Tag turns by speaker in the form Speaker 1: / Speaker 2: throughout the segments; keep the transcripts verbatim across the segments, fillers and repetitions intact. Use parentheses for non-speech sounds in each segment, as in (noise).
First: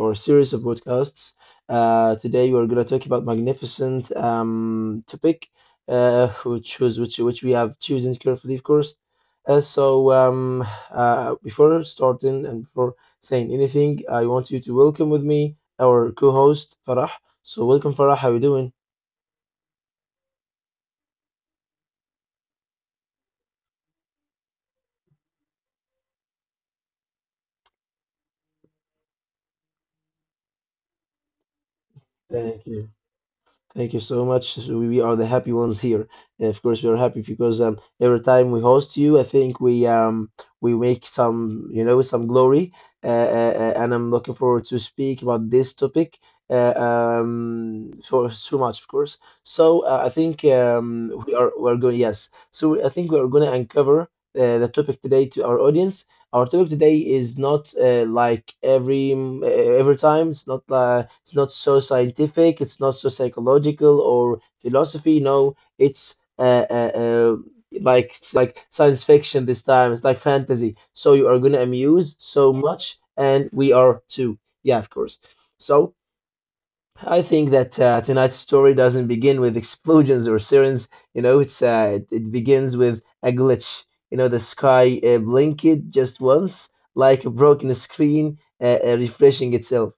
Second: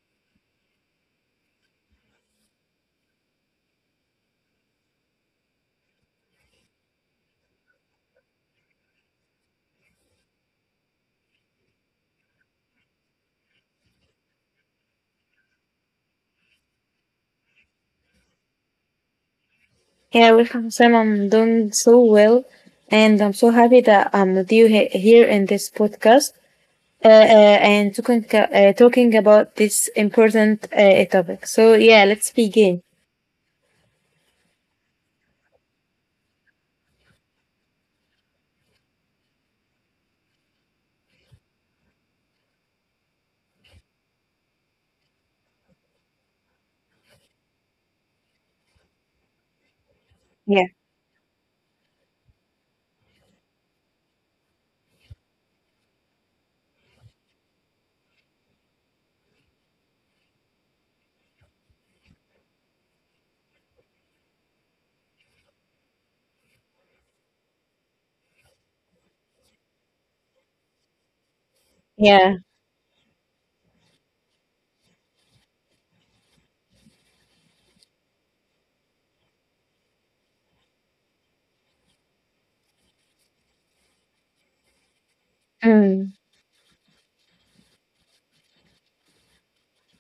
Speaker 1: our series of podcasts. Uh, today, we're going to talk about magnificent um, topic, uh, which was which which we have chosen carefully, of course. Uh, so, um, uh, before starting and before saying anything, I want you to welcome with me our co-host Farah. So, welcome, Farah. How are you doing?
Speaker 2: Yeah, welcome, Sam. I'm doing so well, and I'm so happy that I'm with you he- here in this podcast uh, uh, and talking, uh, talking about this important uh, topic. So, yeah, let's
Speaker 1: Thank
Speaker 2: begin.
Speaker 1: you. Thank you so much. So We we are the happy ones here. And of course, we are happy because um, every time we host you, I think we um we make some you know some glory. Uh, uh, uh, and I'm looking forward to speak about this topic. Uh, um, for so much, of course. So uh, I think
Speaker 2: Yeah,
Speaker 1: um we are we're going yes. So I think we are going to uncover uh, the topic today to our audience. Our topic today is not uh, like every mm, uh, every time. It's not uh, it's not so scientific. It's not so psychological or philosophy. No, it's uh, uh, uh, like it's like science fiction this time. It's like fantasy. So you are gonna amuse
Speaker 2: yeah,
Speaker 1: so much, and we are too. Yeah, of course. So I think that uh, tonight's story doesn't begin with explosions or sirens. You know, it's uh, it, it begins with a glitch. You know, the sky uh, blinked
Speaker 2: mm,
Speaker 1: just once, like a broken screen uh, uh, refreshing itself.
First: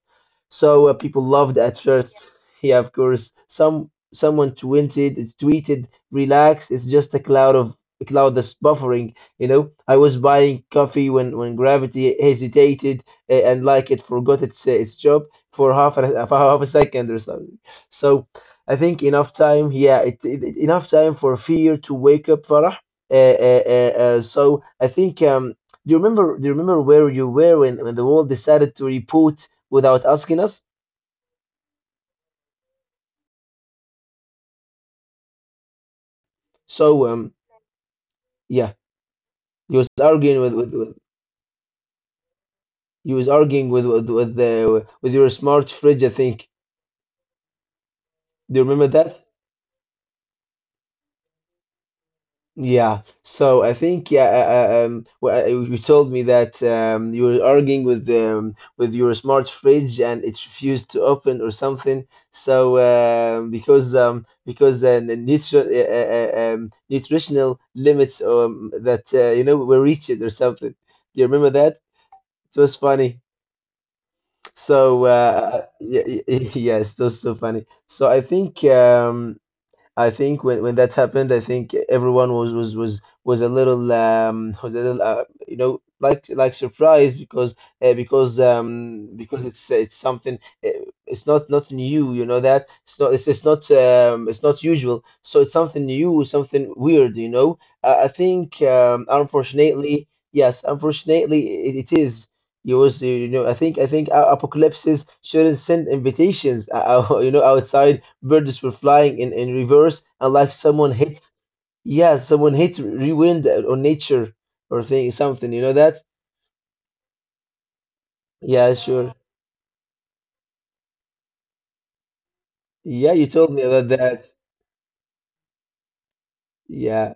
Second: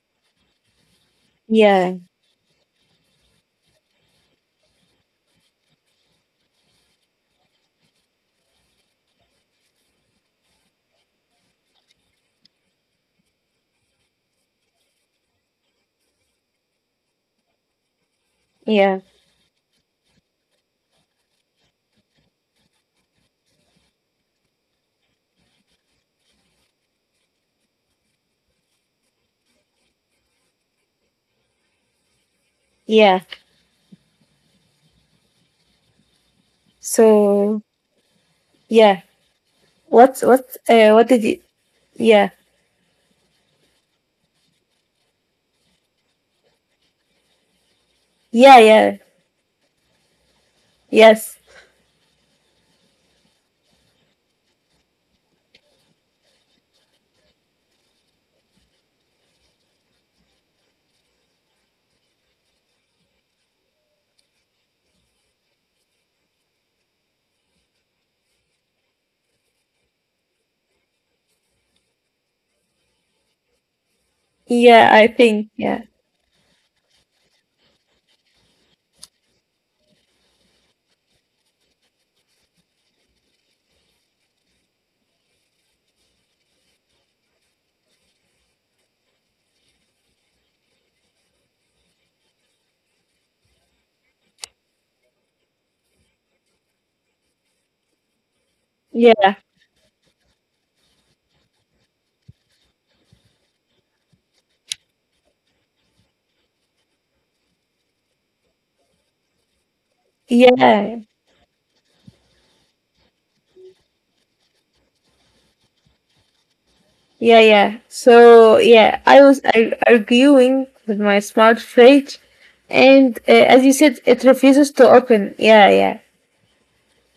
Speaker 1: So uh, people loved at
Speaker 2: yeah,
Speaker 1: first. Yeah, of course. Some someone tweeted, it's tweeted, relax. It's just a cloud of a cloud that's buffering. You know, I was buying coffee when when gravity hesitated uh, and like it forgot its uh, its job for half a (laughs) for half a second or something. So I
Speaker 2: yeah,
Speaker 1: think enough time. Yeah, it, it, it- enough time for fear to wake up Farah. Uh, uh, uh, uh, so I think um, do you remember? Do you remember where you were when, when the world decided to report without asking us?
Speaker 2: yeah.
Speaker 1: So um,
Speaker 2: So,
Speaker 1: yeah,
Speaker 2: yeah,
Speaker 1: he was
Speaker 2: what,
Speaker 1: arguing with,
Speaker 2: what,
Speaker 1: with,
Speaker 2: uh,
Speaker 1: with
Speaker 2: what did you? Yeah,
Speaker 1: he was arguing with with with, the, with your smart fridge, I think. Do you
Speaker 2: yeah,
Speaker 1: remember
Speaker 2: yeah,
Speaker 1: that?
Speaker 2: yes,
Speaker 1: Yeah, so I think yeah, uh, uh, um, well, uh, you told me that um, you were arguing with um, with your smart fridge and it refused to open or something. So um, because um, because uh, the nutri uh, uh, uh, um, nutritional limits um, that uh, you know were reached or something. Do you remember that? It was funny.
Speaker 2: yeah.
Speaker 1: So
Speaker 2: I think,
Speaker 1: uh,
Speaker 2: yeah,
Speaker 1: yeah, (laughs) yes, it was so funny. So I think. Um, I think when, when that happened, I think everyone was was was was a little um was a little uh, you know like like surprised because uh, because um because it's it's something uh, it's not not new you know that it's not it's, it's not um it's not usual so it's something new something weird you know uh, I think um
Speaker 2: yeah,
Speaker 1: unfortunately yes unfortunately it, it is. You was you know I think I think uh, apocalypses shouldn't send invitations uh, uh, (laughs) you know outside. Birds were flying in, in reverse, and like someone
Speaker 2: yeah,
Speaker 1: hit, yeah, someone hit rewind on nature or thing something. You know that?
Speaker 2: yeah, yeah. So
Speaker 1: Yeah,
Speaker 2: yeah,
Speaker 1: sure.
Speaker 2: I was ar- arguing with my smart fridge,
Speaker 1: Yeah,
Speaker 2: and
Speaker 1: you
Speaker 2: uh,
Speaker 1: told
Speaker 2: as
Speaker 1: me
Speaker 2: you
Speaker 1: about
Speaker 2: said, it
Speaker 1: that.
Speaker 2: refuses to open. Yeah, yeah,
Speaker 1: Yeah.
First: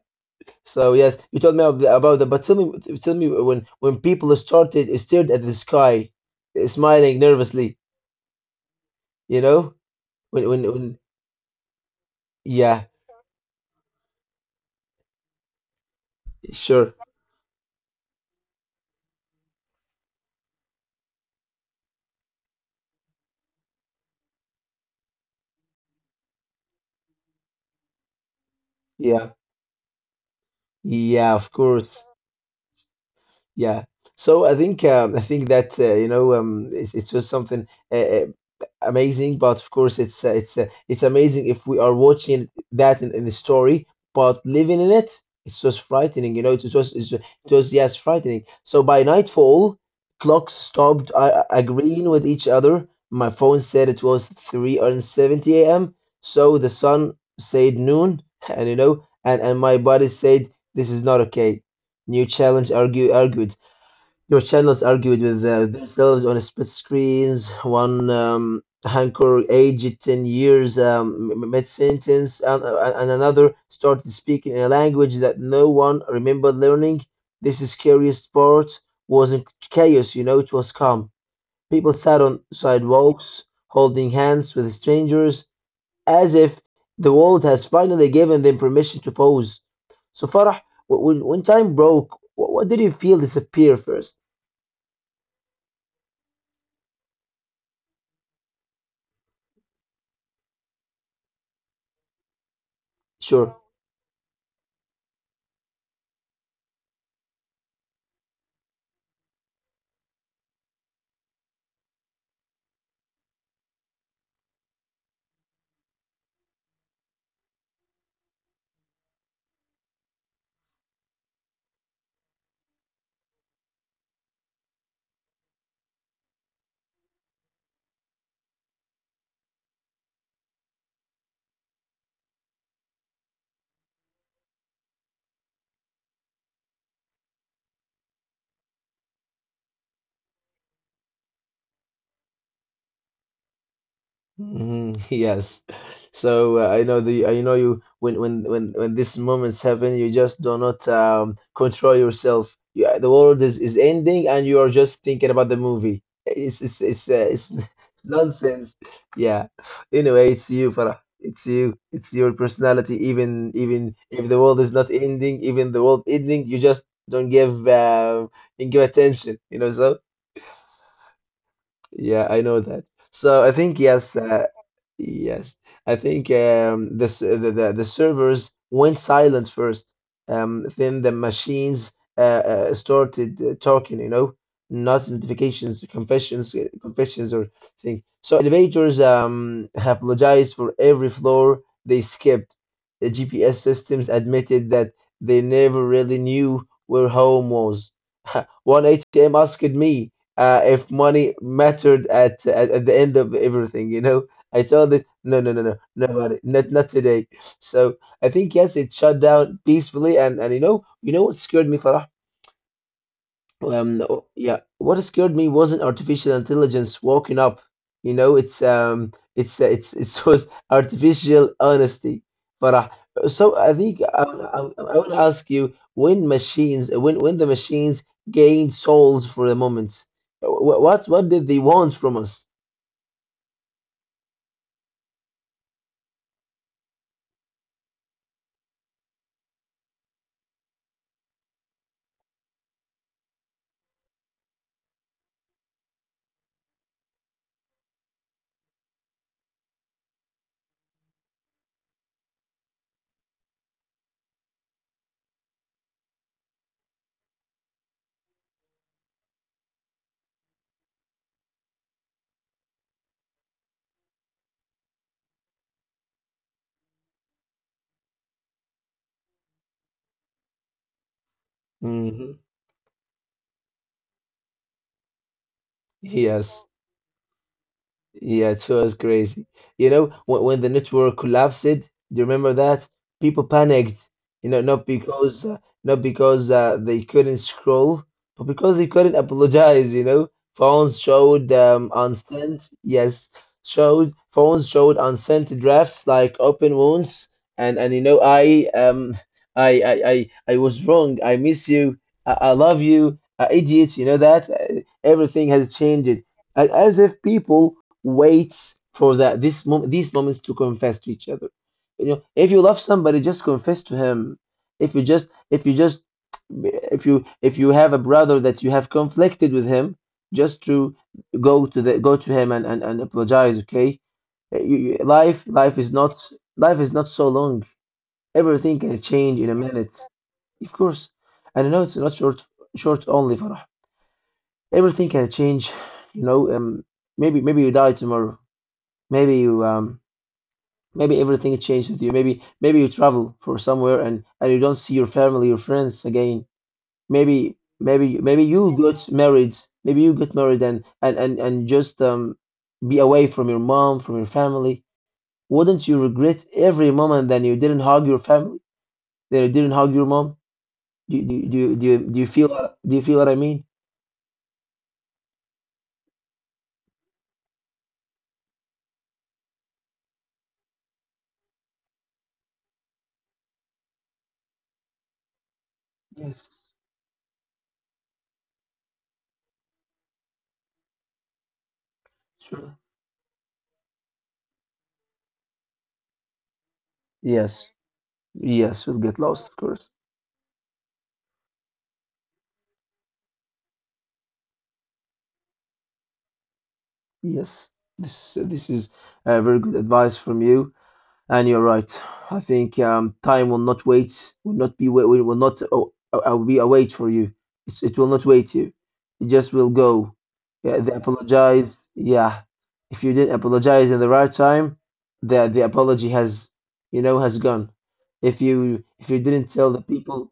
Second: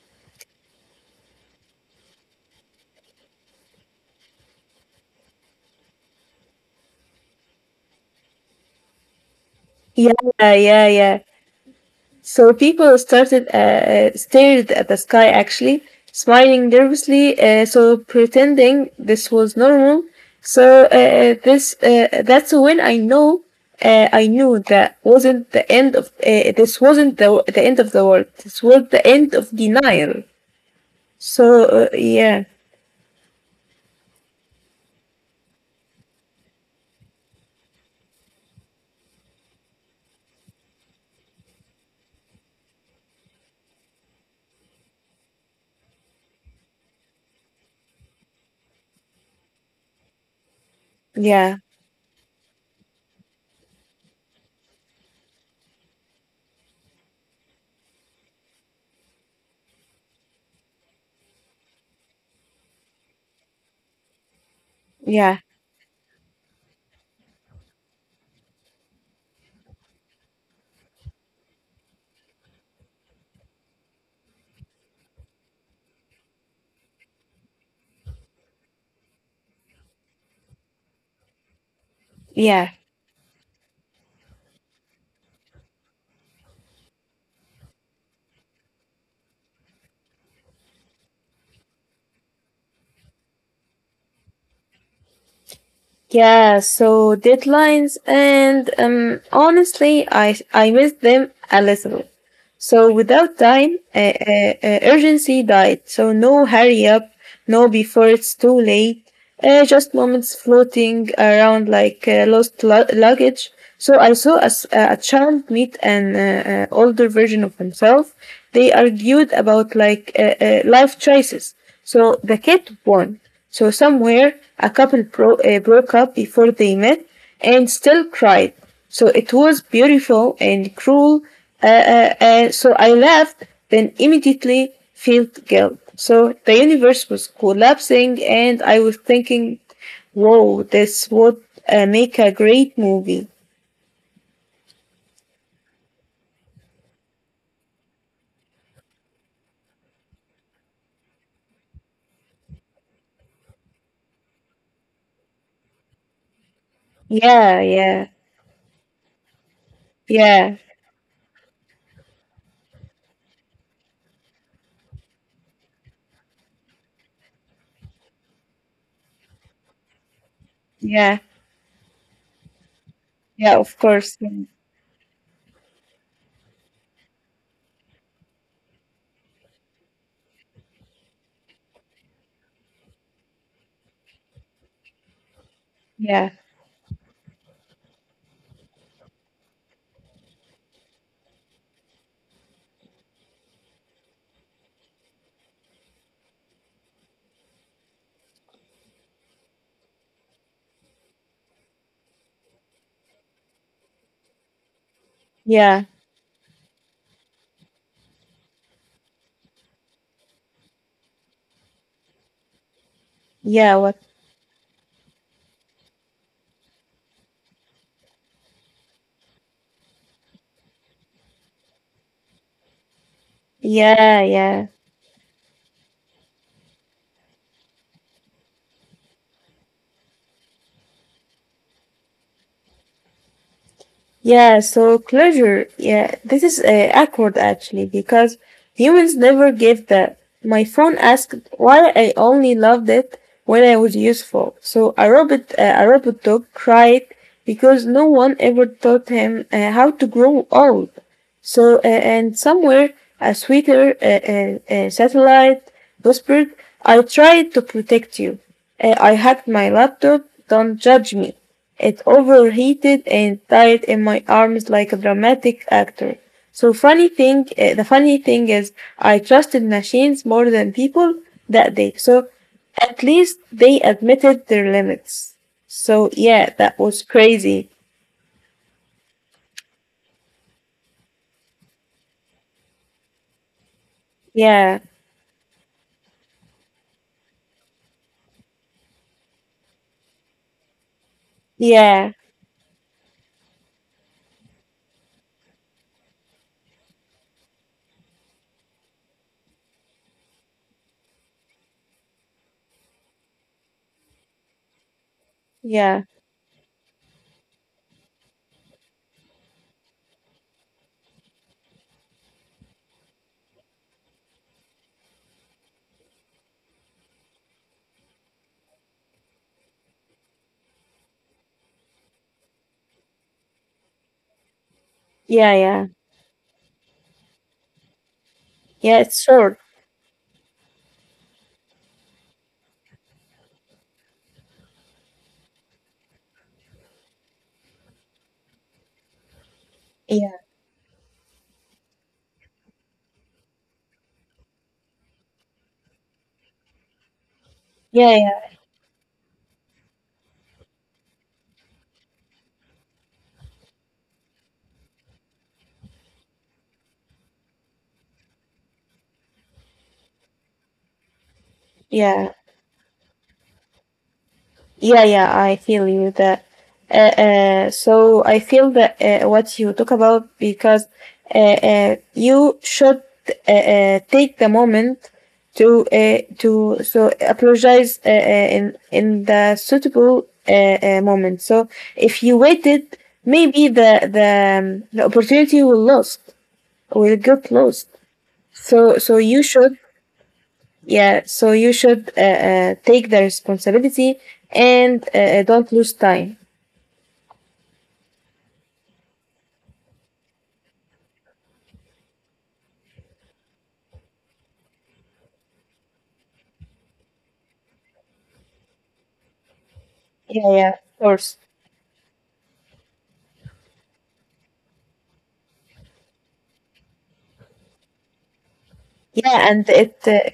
Speaker 1: So yes, you told me ab- about that. But tell me, tell me when when people started stared at the sky, uh, smiling nervously. You know,
Speaker 2: yeah,
Speaker 1: when
Speaker 2: yeah,
Speaker 1: when
Speaker 2: yeah,
Speaker 1: when
Speaker 2: yeah. So
Speaker 1: yeah,
Speaker 2: people started uh, uh, stared at the sky, actually smiling
Speaker 1: sure,
Speaker 2: nervously, uh, so pretending this was normal. So uh, uh, this uh, that's when I know uh, I knew that wasn't the end of uh, this wasn't the the end of the world. This was the
Speaker 1: yeah,
Speaker 2: end of denial.
Speaker 1: yeah, of
Speaker 2: So,
Speaker 1: course.
Speaker 2: uh, yeah,
Speaker 1: Yeah. So I think um, I think that uh, you know um, it's it's just something uh, uh, amazing. But of course, it's uh, it's uh, it's amazing if we are watching that in, in the story, but living in it, it's just frightening. You know, it was it's, it was yes, frightening. So by nightfall, clocks stopped uh,
Speaker 2: yeah,
Speaker 1: agreeing with each other. My phone said it was three seventy a m. So the sun said noon, (laughs) and you know, and and my body said this is not okay. New challenge argue, argued. Your channels argued
Speaker 2: yeah,
Speaker 1: with uh, themselves on split screens. One um, anchor aged ten years um, m- mid sentence, and, uh, and another started speaking in a language that no one remembered learning. This is scariest part wasn't chaos, you know, it was calm. People sat on
Speaker 2: yeah.
Speaker 1: sidewalks, holding hands with strangers, as if the world has finally given them permission to pause. So Farah, wh- when, when time broke, wh- what did you feel disappear first?
Speaker 2: Yeah, so deadlines and um, honestly, I I miss them a little. So without
Speaker 1: Sure.
Speaker 2: time, uh, uh, uh, urgency died. So no hurry up, no before it's too late. Uh, just moments floating around like uh, lost lu- luggage. So I saw a, s- a child meet an uh, uh, older version of himself. They argued about like uh, uh, life choices. So the kid won, so somewhere a couple bro- uh, broke up before they met and still cried. So it was beautiful and cruel. Uh, uh, uh, so I laughed, then immediately felt guilt. So the universe was collapsing, and I was thinking, "Whoa, this would uh, make a great movie."
Speaker 1: Mhm, (laughs) yes. So uh, I know the I know you when when when when these moments happen, you just do not um control yourself. Yeah, the world is is ending, and you are just thinking about the movie. It's it's it's uh, it's,
Speaker 2: Yeah,
Speaker 1: (laughs) it's
Speaker 2: yeah,
Speaker 1: nonsense. Yeah. Anyway, it's
Speaker 2: yeah,
Speaker 1: you, Farah. It's you. It's your personality. Even even if the world is not ending, even the world ending, you just don't give uh, don't give attention. You know, so.
Speaker 2: yeah,
Speaker 1: Yeah, I know that. So I
Speaker 2: yeah. Of
Speaker 1: think yes,
Speaker 2: course.
Speaker 1: uh, yes. I think um, the, s- the the the servers went silent first. Um, then the machines uh, uh, started uh, talking. You know, not notifications,
Speaker 2: Yeah,
Speaker 1: confessions, uh, confessions or thing. So elevators um apologized for every floor they skipped. The G P S systems admitted that they never really knew where home was. (laughs) One A T M asked me uh, if money mattered at, at at the end of everything, you know. I told it, no, no, no, no,
Speaker 2: yeah,
Speaker 1: nobody, not not today. So I think yes, it shut down peacefully, and and you know, you know what scared me, Farah?
Speaker 2: yeah.
Speaker 1: Um
Speaker 2: What?
Speaker 1: o- yeah what scared me wasn't artificial intelligence walking up you know it's um it's uh, it's it was (laughs) artificial honesty, Farah. So I think I,
Speaker 2: Yeah,
Speaker 1: I,
Speaker 2: yeah.
Speaker 1: I would ask you when machines when when the machines gained souls for the moment, wh- what what did they want from us?
Speaker 2: Yeah, so closure. Yeah, this is uh, awkward actually because humans never give that. My phone asked why I only loved it when I was useful. So a robot, uh, a robot dog cried because no one ever taught him uh, how to grow old. So uh, and somewhere a sweeter uh, uh, uh, satellite whispered, "I tried to protect you. Uh, I hacked my laptop. Don't judge me." It overheated and died in my arms like a dramatic actor. So funny thing, uh, the funny thing is, I trusted machines more than people that day. So
Speaker 1: Hmm.
Speaker 2: at least they admitted their limits. So yeah,
Speaker 1: Yes.
Speaker 2: that was crazy.
Speaker 1: Yeah, it was crazy. You know, when, when the network collapsed, do you remember that? People panicked. You know,
Speaker 2: Yeah,
Speaker 1: not because uh, not because uh, they couldn't scroll, but because they couldn't apologize. You know, phones showed um,
Speaker 2: yeah,
Speaker 1: unsent. Yes, showed phones showed unsent drafts like open wounds. And and you know, I um, I I I, I was wrong. I miss you. I, I love you. Uh, idiot. You know that. Uh, everything has
Speaker 2: yeah,
Speaker 1: changed. A- As if people waits for that this moment, these moments to confess to each other. You know, if you love somebody, just confess to him. If you just if you just if you if you have a brother that you have conflicted with him, just to go to the go to him and, and, and apologize, okay? Uh, you- you- life
Speaker 2: yeah,
Speaker 1: life
Speaker 2: yeah,
Speaker 1: is not life is not so long. Everything can
Speaker 2: yeah. It's
Speaker 1: change in a
Speaker 2: short.
Speaker 1: minute. Of course. And I know it's not short short only, Farah. Everything can change, you know, um maybe maybe you die tomorrow. Maybe you um
Speaker 2: Yeah,
Speaker 1: Maybe everything changed with you. Maybe maybe you travel for somewhere and and you don't see your family, your friends again. Maybe maybe
Speaker 2: yeah,
Speaker 1: maybe
Speaker 2: yeah,
Speaker 1: you got married. Maybe you got married and and and and just um be away from your mom, from your family. Wouldn't you regret every moment that you didn't hug your family, that you didn't hug your mom? Do you- do you- do you- do you, do you
Speaker 2: yeah.
Speaker 1: feel do you feel what I mean?
Speaker 2: Yeah, yeah, I feel you that. Uh, uh, so I feel that uh, what you talk about because uh, uh, you should uh, uh, take the moment to uh,
Speaker 1: Yes,
Speaker 2: to so apologize uh, uh, in in the suitable uh, uh, moment. So if you
Speaker 1: sure.
Speaker 2: waited, maybe the the, um, the opportunity will lost, will get
Speaker 1: Yes,
Speaker 2: lost.
Speaker 1: yes,
Speaker 2: So
Speaker 1: we'll
Speaker 2: so
Speaker 1: get
Speaker 2: you
Speaker 1: lost, of
Speaker 2: should,
Speaker 1: course.
Speaker 2: yeah, so you should uh, uh, take the responsibility and uh, uh, don't lose time.
Speaker 1: Yes, this this is uh, very good advice from you, and you're right. I think um, time will not wait, will not be wait, will not oh, uh, be await for you. It's, it will not wait you. It just will go.
Speaker 2: Yeah, yeah, of
Speaker 1: Yeah, they
Speaker 2: course.
Speaker 1: apologize. Yeah, if you didn't apologize in the right time, the the apology has, you know, has gone. If you if you
Speaker 2: Yeah,
Speaker 1: didn't
Speaker 2: and
Speaker 1: tell the
Speaker 2: it uh,
Speaker 1: people,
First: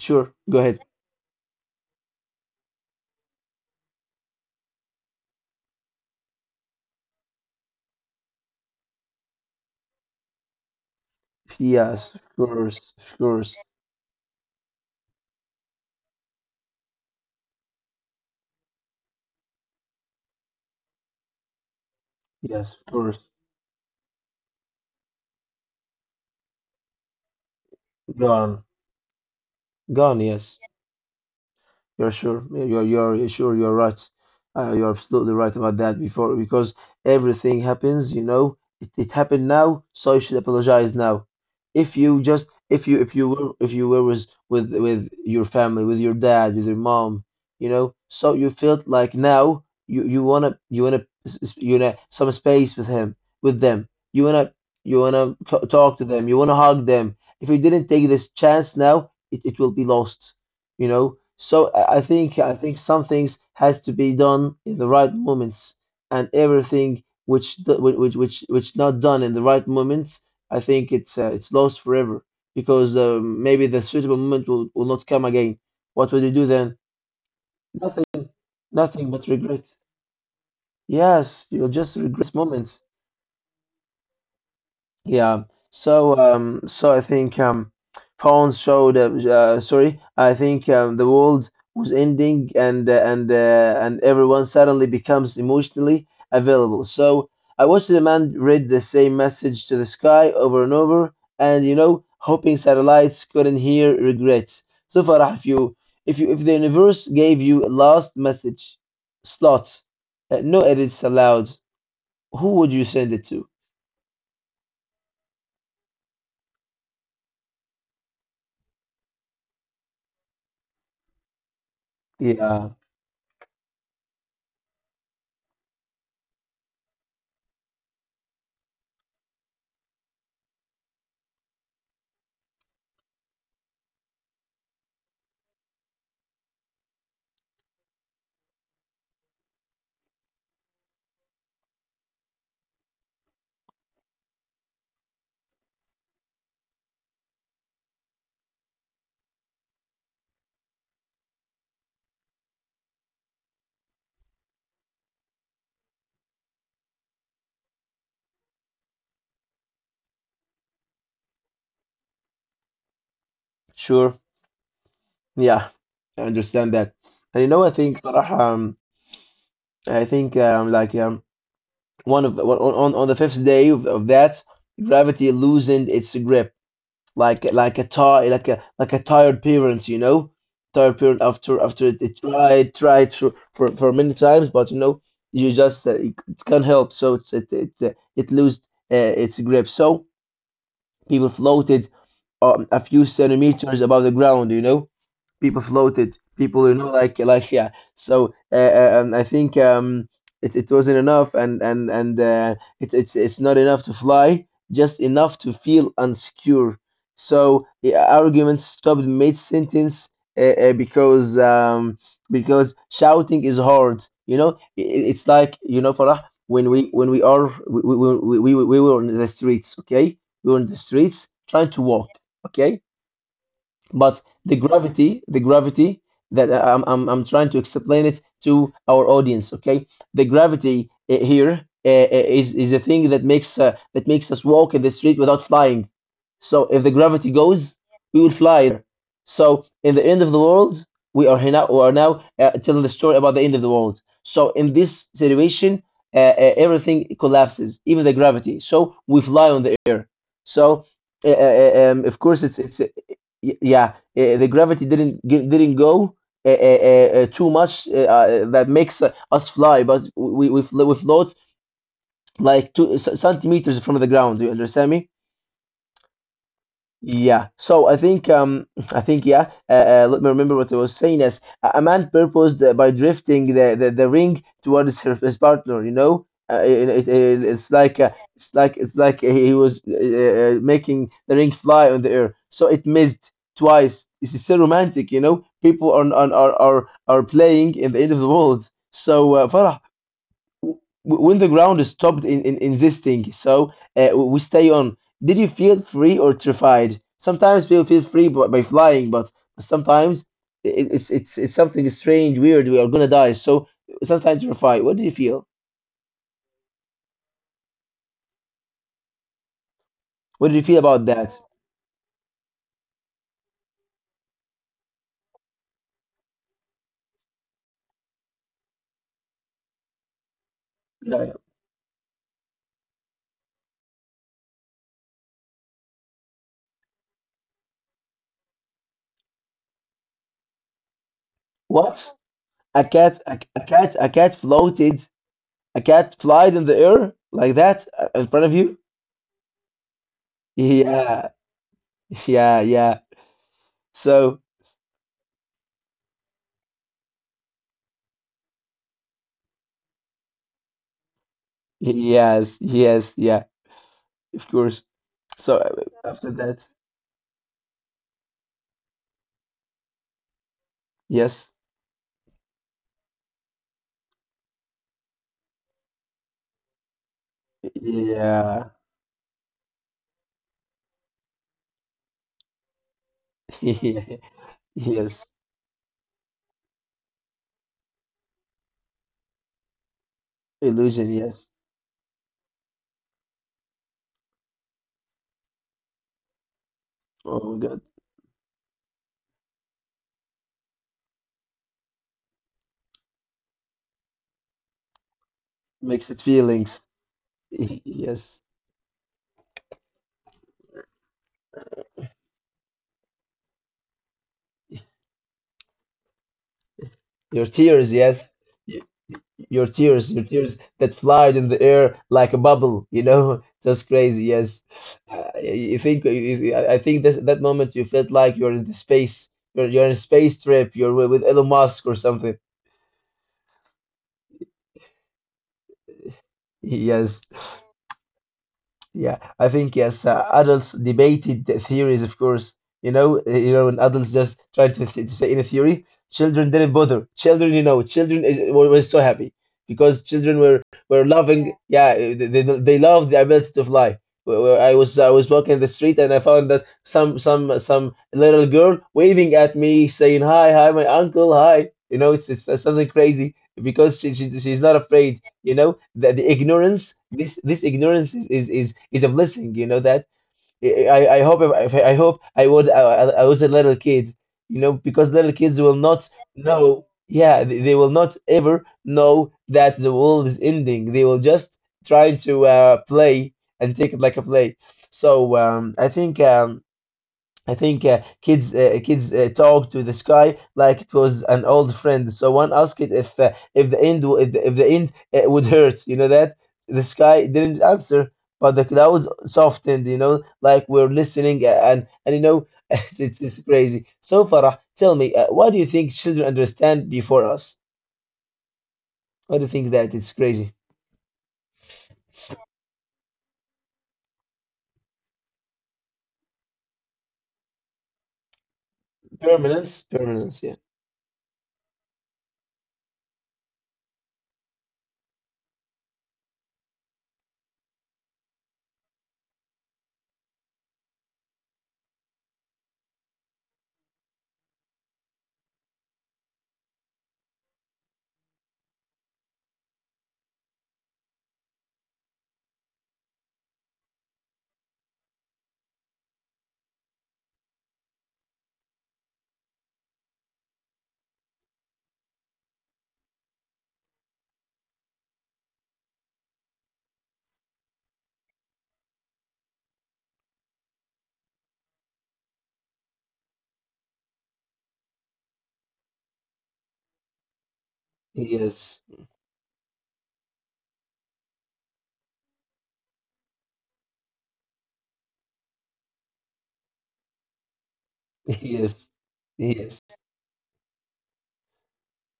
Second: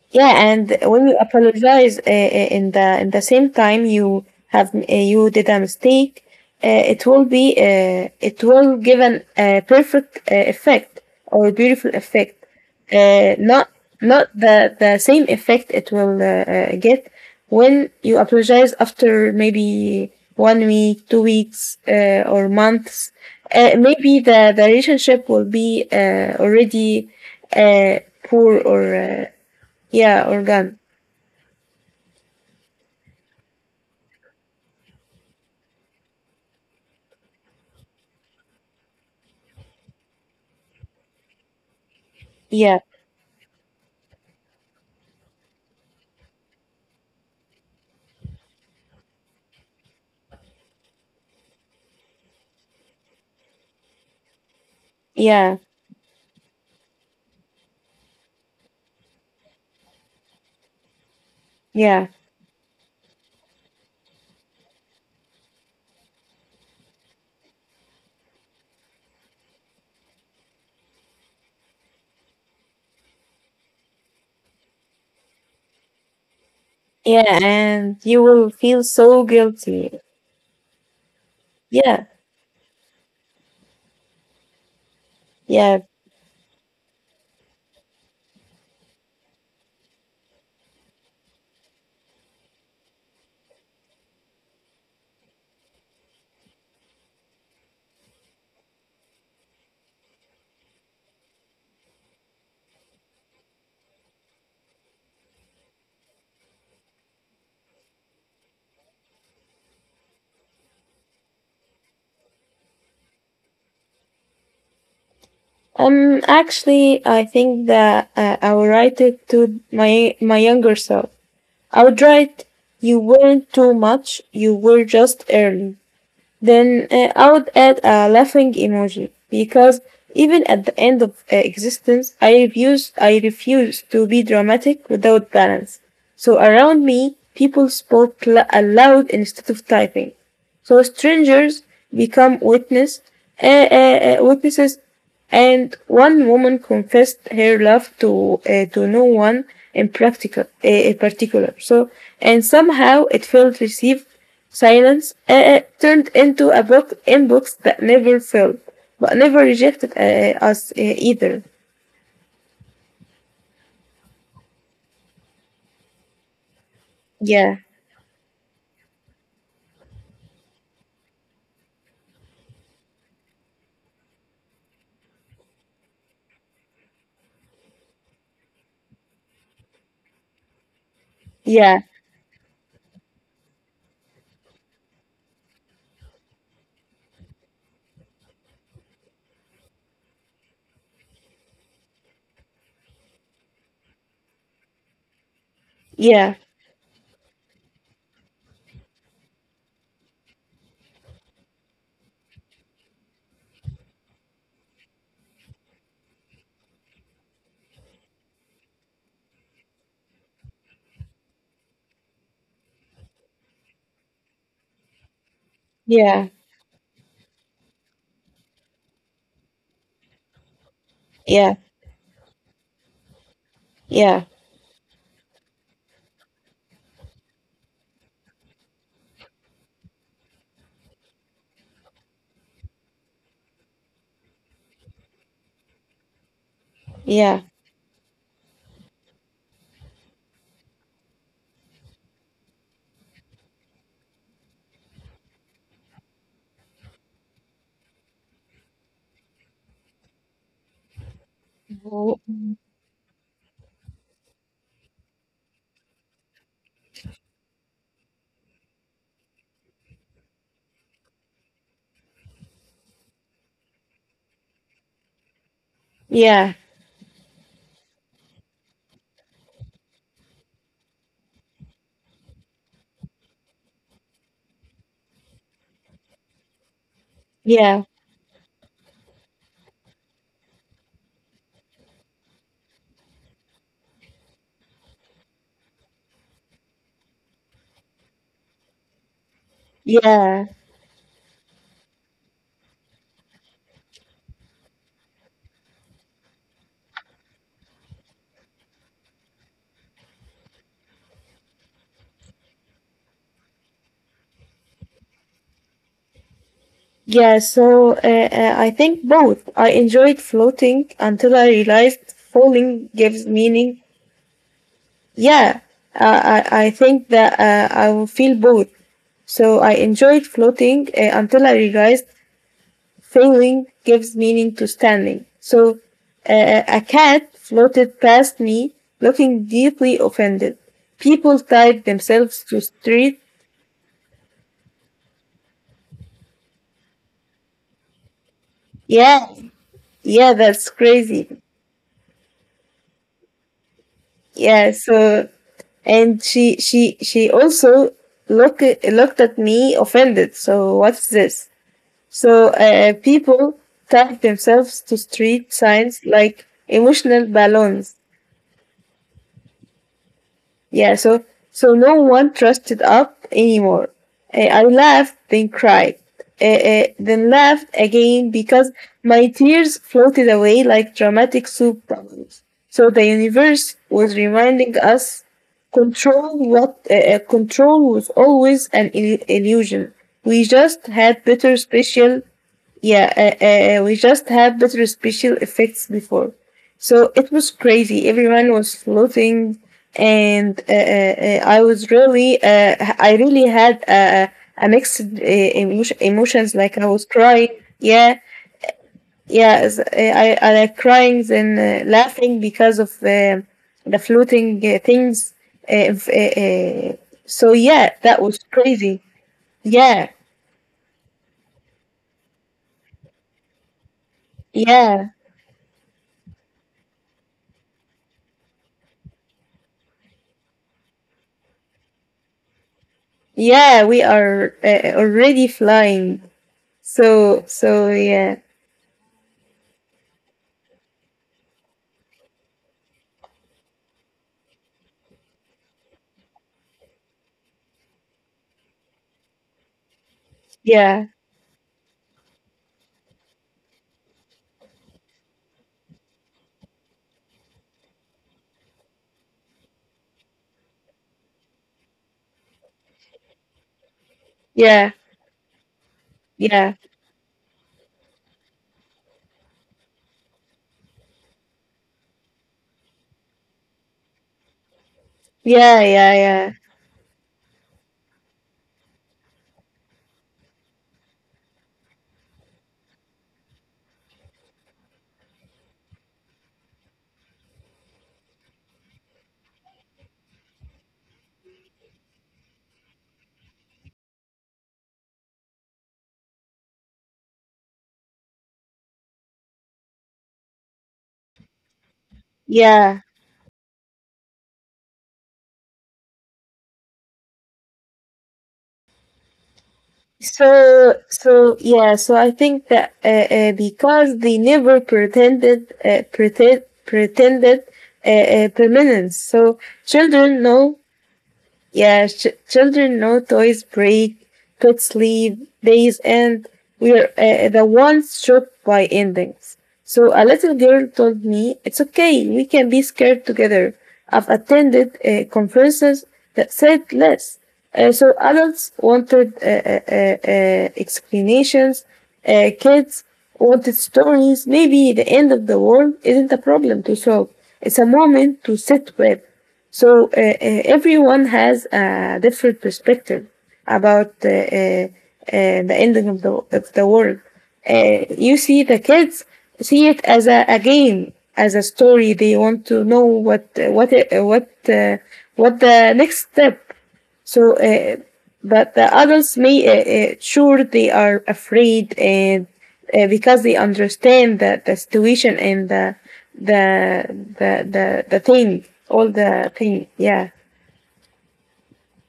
Speaker 1: sure,
Speaker 2: Yeah,
Speaker 1: go
Speaker 2: and
Speaker 1: ahead.
Speaker 2: when you apologize uh, uh, in the in the same time you have, uh, you did a mistake, uh, it will be, uh, it will give an uh, perfect uh, effect or beautiful
Speaker 1: Yes, of
Speaker 2: effect.
Speaker 1: course, of
Speaker 2: Uh,
Speaker 1: course.
Speaker 2: not not the the same effect it will uh, uh, get when you apologize after maybe one week, two weeks, uh, or
Speaker 1: Yes, of
Speaker 2: months.
Speaker 1: course.
Speaker 2: Uh, maybe the the relationship will be uh, already uh, poor
Speaker 1: Gone.
Speaker 2: or. Uh,
Speaker 1: Gone,
Speaker 2: yeah,
Speaker 1: yes.
Speaker 2: organ.
Speaker 1: You're sure. Yeah, You're you're sure. You're right. Uh, you're absolutely right about that. Before because everything happens, you know, it, it happened now, so you should apologize now. If you just
Speaker 2: Yeah,
Speaker 1: if you if you were if you were with with with your family, with your dad, with your mom, you know, so you felt like now you you wanna you wanna s- s- you know some space with him with them. You wanna you wanna
Speaker 2: yeah,
Speaker 1: c- talk to them. You wanna hug them. If you didn't take this chance now, it, it will be lost you know. So I I
Speaker 2: yeah,
Speaker 1: think I think some things has to be done in the right moments, and everything which do- whi- which which which not done in the right moments, I think it's uh, it's lost forever because uh, maybe the suitable moment will, will not come again. What will you do then?
Speaker 2: yeah, and
Speaker 1: Nothing,
Speaker 2: you will feel
Speaker 1: nothing but
Speaker 2: so
Speaker 1: regret.
Speaker 2: guilty.
Speaker 1: Yes, you'll just
Speaker 2: Yeah,
Speaker 1: regret moments. Yeah.
Speaker 2: yeah.
Speaker 1: So um so I think um Pawn showed uh, uh, sorry, I think um the world was ending and uh, and uh, and everyone suddenly becomes emotionally available. So I watched the man read the same message to the sky over and over and you know hoping satellites couldn't hear regrets. So Farah, if you if you if the universe gave you a last message slot, uh, no edits allowed, who would you send it to?
Speaker 2: Um, actually, I think that uh, I would write it to my my younger self. I would write,
Speaker 1: Yeah,
Speaker 2: "You weren't too much. You were just early." Then uh, I would add a laughing emoji because even at the end of uh, existence, I refuse, I refuse to be dramatic without balance. So around me, people spoke la- aloud instead of typing. So strangers become witness, uh, uh, uh, witnesses, and one woman confessed her love to uh, to no one in practical, uh, in particular. So and somehow it felt received, silence uh, turned into a book in books that never filled, but never rejected uh, us uh, either.
Speaker 1: sure. Yeah, I understand that. And you
Speaker 2: Yeah,
Speaker 1: know, I think Farah, um, I think um, like um, one of on on on the fifth day of, of that, gravity loosened its grip, like like a ti like a like a tired parent, you know, tired parent after
Speaker 2: yeah,
Speaker 1: after it, it tried tried for, for for many times, but you know, you just uh, it, it can't help, so it's it it uh, it lost uh, its grip. So. People floated um, a few centimeters above the ground, you know? People floated.
Speaker 2: yeah,
Speaker 1: People, you know, like, like yeah. So uh, uh, um, I think um, it, it wasn't enough, and and and uh, it, it's it's not enough to fly, just enough to feel unsecure. So the argument stopped mid sentence uh, uh, because um, because shouting is hard. You know, I- i- it's like you know, Farah,
Speaker 2: yeah,
Speaker 1: when we when we are we we, we, we, we were in the streets, okay? We were in the streets
Speaker 2: yeah,
Speaker 1: trying to walk, okay? But
Speaker 2: yeah,
Speaker 1: the gravity, the gravity that I- I'm, I'm, I'm trying to explain it to our audience, okay? The gravity uh, here uh, is is a thing that makes uh, that makes us walk in the street without flying. So if the gravity
Speaker 2: yeah.
Speaker 1: goes, we will fly there. So in the end of the world, we are here now, we are now uh, telling the story about the end of the world. So in this situation, uh, uh, everything collapses, even the gravity. So we fly on the air. So uh, uh, um, of
Speaker 2: Wo-
Speaker 1: course, it's it's. Y- yeah, uh, the gravity didn't gi- didn't go uh, uh, uh, uh, too much uh, uh, that makes uh, us fly, but we we, fl- we float like two c- centimeters from the ground. You understand me?
Speaker 2: Yeah,
Speaker 1: Yeah, so I think um (laughs) I think yeah. Uh, uh, let me remember what I was saying. As a a man purposed uh, by drifting the, the, the ring towards her, his partner. You know, uh, it, it, it- it's
Speaker 2: yeah,
Speaker 1: like uh, it's like it's like uh, he was uh, uh, uh, making the ring fly on the air. So it missed twice. It's so romantic. You know, people are are are are, are playing in the end of the world. So uh, Farah,
Speaker 2: yeah,
Speaker 1: w- when the ground stopped in, in insisting, so uh, we stay on. Did you feel free or terrified? Sometimes people feel free by, by flying, but sometimes it, it's it's it's something strange, weird. We are gonna die, so sometimes terrified. What did you feel?
Speaker 2: yeah. So uh, uh, I think both. I enjoyed
Speaker 1: What did you feel
Speaker 2: floating
Speaker 1: about that?
Speaker 2: until I realized falling gives meaning. Yeah, uh, I I think that uh, I will feel both. So I enjoyed floating uh,
Speaker 1: Yeah.
Speaker 2: until I realized failing gives meaning to standing. So uh, a cat floated past me, looking deeply offended. People tied
Speaker 1: What?
Speaker 2: themselves to
Speaker 1: A cat,
Speaker 2: street.
Speaker 1: a, a cat, a cat floated. A cat flied in the air like that uh, in front of you.
Speaker 2: Yeah, yeah, that's
Speaker 1: Yeah,
Speaker 2: crazy.
Speaker 1: yeah, yeah. So
Speaker 2: Yeah, so and she she she also look looked at me offended. So what's this?
Speaker 1: yes,
Speaker 2: So uh,
Speaker 1: yes, yeah.
Speaker 2: people tied
Speaker 1: Of course.
Speaker 2: themselves to
Speaker 1: So
Speaker 2: street
Speaker 1: uh,
Speaker 2: signs
Speaker 1: after
Speaker 2: like
Speaker 1: that,
Speaker 2: emotional balloons. Yeah, so
Speaker 1: yes,
Speaker 2: so no one trusted up anymore. Eh, I laughed, then cried, eh, eh, then laughed again
Speaker 1: yeah,
Speaker 2: because my tears floated away like dramatic soup bubbles. So the
Speaker 1: (laughs)
Speaker 2: universe
Speaker 1: yes,
Speaker 2: was reminding us, control what eh, eh, control was always an il- illusion. We just
Speaker 1: illusion,
Speaker 2: had
Speaker 1: yes.
Speaker 2: better special, yeah, uh, uh, we just had better special effects before. So it
Speaker 1: Oh
Speaker 2: was
Speaker 1: my God,
Speaker 2: crazy. Everyone was floating, and uh, uh, uh, I was really, uh, I really had a, a mixed uh, emotion,
Speaker 1: makes it
Speaker 2: emotions.
Speaker 1: feelings,
Speaker 2: Like I was
Speaker 1: (laughs)
Speaker 2: crying. Yeah,
Speaker 1: yes.
Speaker 2: yeah. s- uh, I, I like crying then uh, laughing because of uh, the floating uh, things. Uh, if- uh, uh,
Speaker 1: Your
Speaker 2: so
Speaker 1: tears,
Speaker 2: yeah, that
Speaker 1: yes,
Speaker 2: was
Speaker 1: Y-
Speaker 2: crazy.
Speaker 1: your tears,
Speaker 2: Yeah,
Speaker 1: your tears that flied in the air like a bubble, you know. (laughs) That's crazy, yes.
Speaker 2: yeah.
Speaker 1: Uh, y- you think, you- you- I I think that that moment you felt like you're in the space, you're you're in a space trip, you're with with Elon Musk or something.
Speaker 2: Yeah, we are uh, already flying.
Speaker 1: (laughs) Yes,
Speaker 2: So, so yeah,
Speaker 1: yeah, I think yes. Uh, adults debated the theories, of course. You know, uh, you know, when adults just try to, th to say in a theory, children didn't bother. Children, you know, children is, were, were so happy because children were were
Speaker 2: yeah,
Speaker 1: loving. Yeah. Yeah, uh, they they, they love the ability to fly. Where where I was I was walking the street, and I found that some some some little girl waving at me, saying hi, hi, my uncle, hi. You know, it's it's uh, something crazy because she, she she's not
Speaker 2: yeah,
Speaker 1: afraid. you know the, the
Speaker 2: yeah,
Speaker 1: ignorance, this this ignorance is, is is is a blessing. You know that I I hope if I hope I would I, I I was a little kid, you know because little kids will
Speaker 2: yeah,
Speaker 1: not
Speaker 2: yeah, yeah,
Speaker 1: know. Yeah, they, they will not ever know that the world is ending. They will just try to uh play and take it like a play. So um i think um I think uh, kids uh, kids uh, talk to the sky like it was an old friend. So one asked it if uh, if the end w- if the, if the end uh, would hurt. You know that the sky didn't answer, but the clouds softened. You know, like we're listening, uh, and and you know (laughs) it's
Speaker 2: yeah.
Speaker 1: it's, it's crazy. So Farah, tell me, uh, why do you think children understand before us? Why do you think that it's crazy?
Speaker 2: So, so yeah, so I think that uh, uh, because they never pretended, uh, pretend, pretended uh, uh, permanence. So
Speaker 1: Permanence, permanence.
Speaker 2: children
Speaker 1: Yeah.
Speaker 2: know, yeah, ch- children know toys break, pets leave, days end. We are uh, the ones shocked by endings. So a little girl told me, it's okay, we can be scared together. I've attended uh, conferences that said less. Uh, so adults wanted uh, uh, uh, uh, explanations, uh, kids wanted stories. Maybe the end of the world isn't a problem to solve. It's a moment to sit with. So uh, uh, everyone has a different perspective about uh, uh, uh, the ending of the of the world. Uh, you see, the kids see it as a, a game, as a story. They want to know what uh, what uh, what uh, what the next step. So, uh,
Speaker 1: Yes.
Speaker 2: but the adults may uh, uh, sure they are afraid and uh, because they understand that the situation and the the the the the
Speaker 1: (laughs)
Speaker 2: thing,
Speaker 1: Yes.
Speaker 2: all the
Speaker 1: Yes.
Speaker 2: thing. Yeah,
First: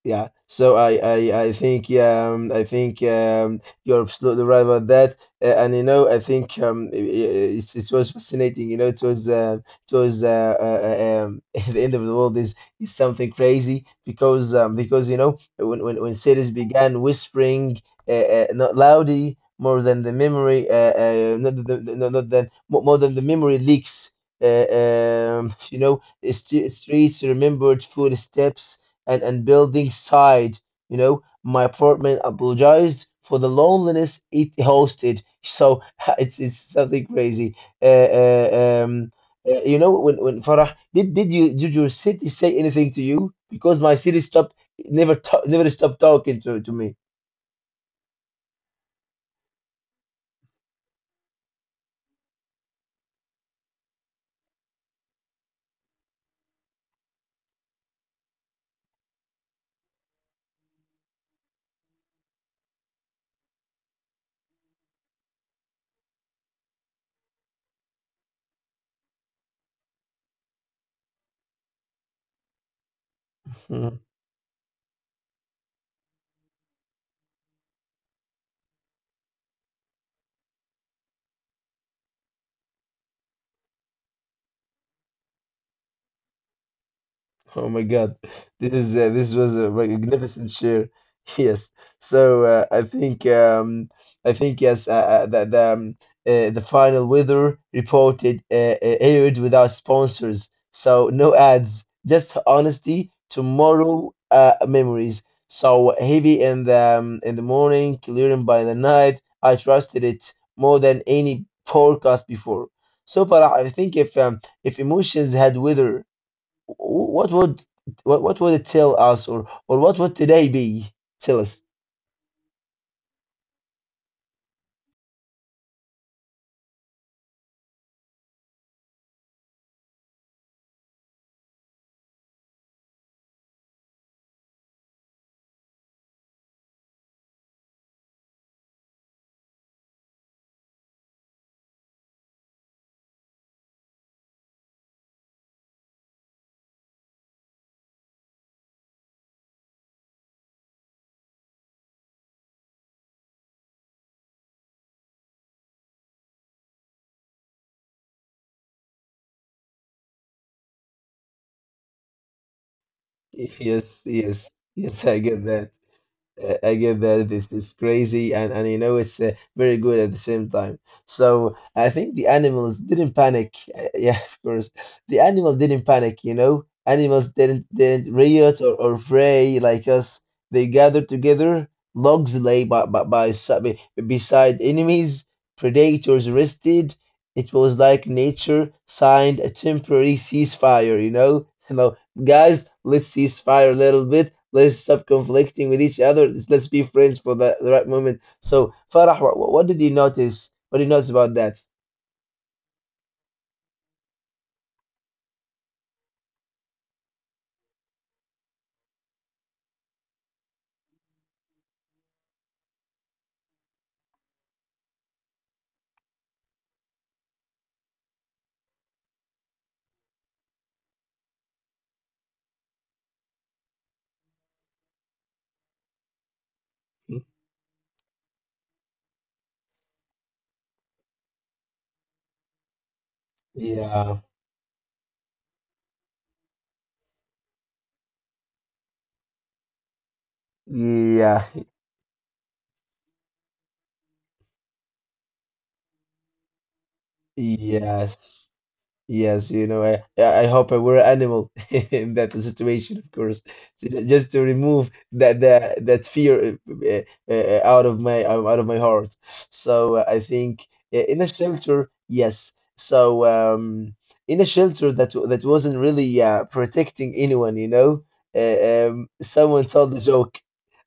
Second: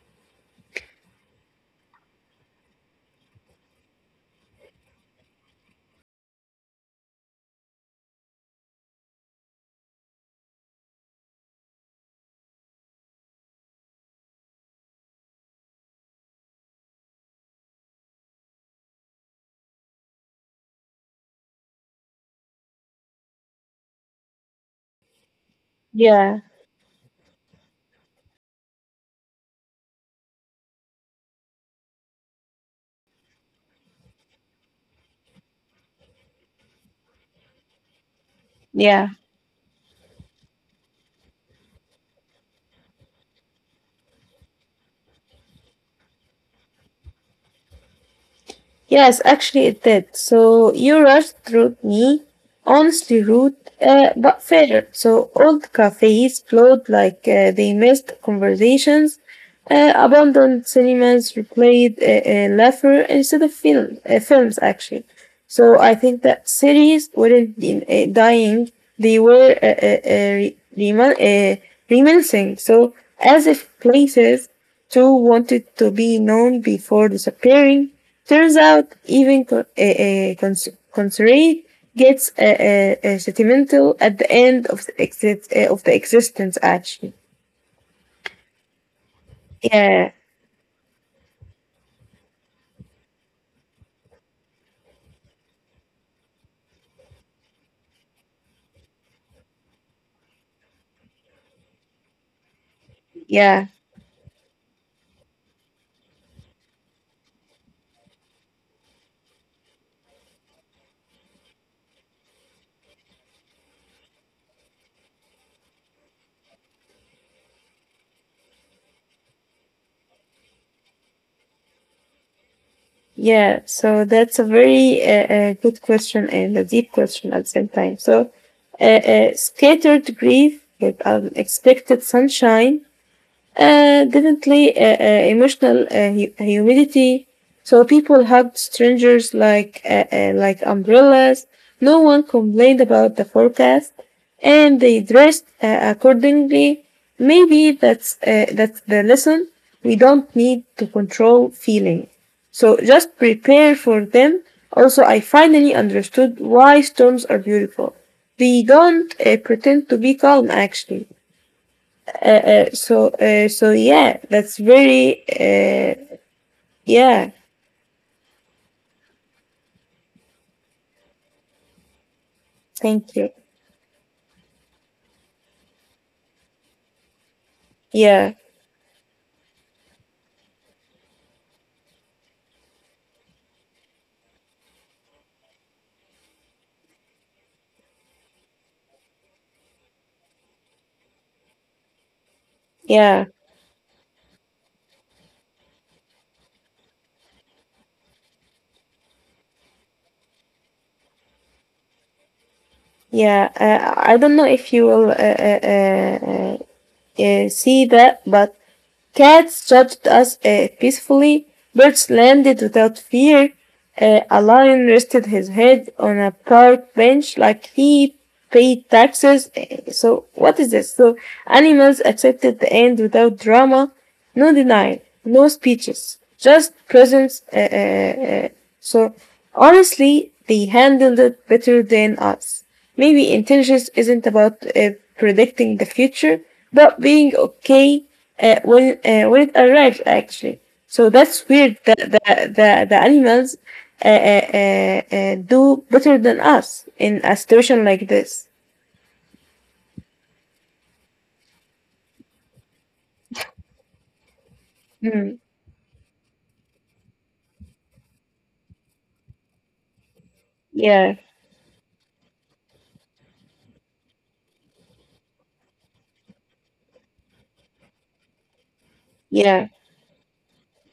Speaker 1: Yeah, so I, I, I think um, I think um, you're absolutely right about that, uh, and you know I think um, i i- it's, it was fascinating. You know, it was uh, it was uh, uh, uh, um, (laughs) the end of the world is is something crazy because um, because you know when when, when cities began whispering, uh, uh, not loudly more than the memory, uh, uh, not the, the, not not than more more than the memory leaks. Uh, um, (laughs) you know,
Speaker 2: yeah,
Speaker 1: st streets remembered footsteps, and, and building side. You know, my apartment apologized for the loneliness it hosted. So (laughs) it's it's something crazy. Uh, uh,
Speaker 2: yeah.
Speaker 1: um, uh, you know, when when Farah, did did you did your city say anything to you? Because my city stopped never ta never stopped talking to to me.
Speaker 2: Yes, actually it did. So you rushed through me, honestly rude, uh, but fair. So old cafes flowed like uh, they missed conversations. Uh, abandoned cinemas replayed uh, uh, laughter instead of film, uh, films, actually. So I think that cities weren't uh, dying, they were uh, uh, uh, re- remin- uh, reminiscing. So as if places too wanted to be known before disappearing. Turns out, even co- a, a cons- Consoray gets a, a, a sentimental at the end of the exit uh, of the existence. Actually,
Speaker 1: Oh my God, this is uh, this was a
Speaker 2: yeah,
Speaker 1: magnificent share. (laughs) Yes, so uh, I think um, I think yes uh, uh, that the um, uh, the final weather reported uh, uh, aired without sponsors, so no ads, just honesty.
Speaker 2: yeah,
Speaker 1: Tomorrow uh, memories. So heavy in the um, in the morning, clearing by the night. I trusted it more than any podcast before. So far, I think if um, if emotions had weather, what would what, what would it tell us, or or what would today be? Tell us.
Speaker 2: yeah. So that's a very uh, uh, good question and a deep question at the same time. So, uh, uh, scattered grief with unexpected sunshine, uh, definitely uh, uh, emotional uh, hu- humidity. So people hugged strangers like uh, uh, like umbrellas. No one complained about the forecast, and they dressed uh, accordingly. Maybe that's uh, that's the lesson. We don't need to control feelings. So just prepare for them. Also, I finally understood why storms are beautiful. They don't uh, pretend to be calm, actually. Uh, uh, so uh, so
Speaker 1: Yes,
Speaker 2: yeah,
Speaker 1: yes,
Speaker 2: that's
Speaker 1: yes, I
Speaker 2: very,
Speaker 1: get that.
Speaker 2: uh,
Speaker 1: Uh, I get
Speaker 2: yeah,
Speaker 1: that it's, it's crazy, and, and you know it's uh, very good at the same time. So I think the animals
Speaker 2: thank
Speaker 1: didn't
Speaker 2: you.
Speaker 1: panic. Uh, yeah, (laughs) of course. The animal didn't panic, you know. Animals didn't didn't
Speaker 2: Yeah,
Speaker 1: riot, or, or fray like us. They gathered together, logs lay by, by, by si- be- beside enemies, predators rested. It was like nature signed a temporary ceasefire, you know. (laughs) Guys, let's
Speaker 2: yeah,
Speaker 1: cease fire a little bit. Let's stop conflicting with each other. Let's, let's be friends for the, the right moment. So, Farah, what, what did you notice? What did you notice about that?
Speaker 2: yeah, uh, I don't know if you will uh, uh, uh, uh, uh, see that, but cats judged us uh, peacefully, birds landed without fear, uh, a lion rested his head on a park bench like he paid taxes. Uh, so what is this? So animals accepted the end without drama. No denial, no speeches, just presence. Uh, uh, uh. So honestly, they handled it better than us. Maybe intelligence isn't
Speaker 1: Yeah.
Speaker 2: about uh, predicting the future, but being okay uh, when uh, when it arrives, actually. So that's
Speaker 1: Yeah,
Speaker 2: weird that the the, the animals uh, uh, uh, uh, do better than us in a situation like this.
Speaker 1: yes. Yes, you know, I I I hope I were an animal (laughs) in that situation, of course. J- just to remove
Speaker 2: Mm,
Speaker 1: that that that fear uh, uh, uh, out of my out of my heart. So uh, I think uh,
Speaker 2: yeah,
Speaker 1: in a shelter, yes. So um, in a shelter that w- that wasn't really uh, protecting anyone, you know. Uh, um,
Speaker 2: yeah,
Speaker 1: someone told the joke.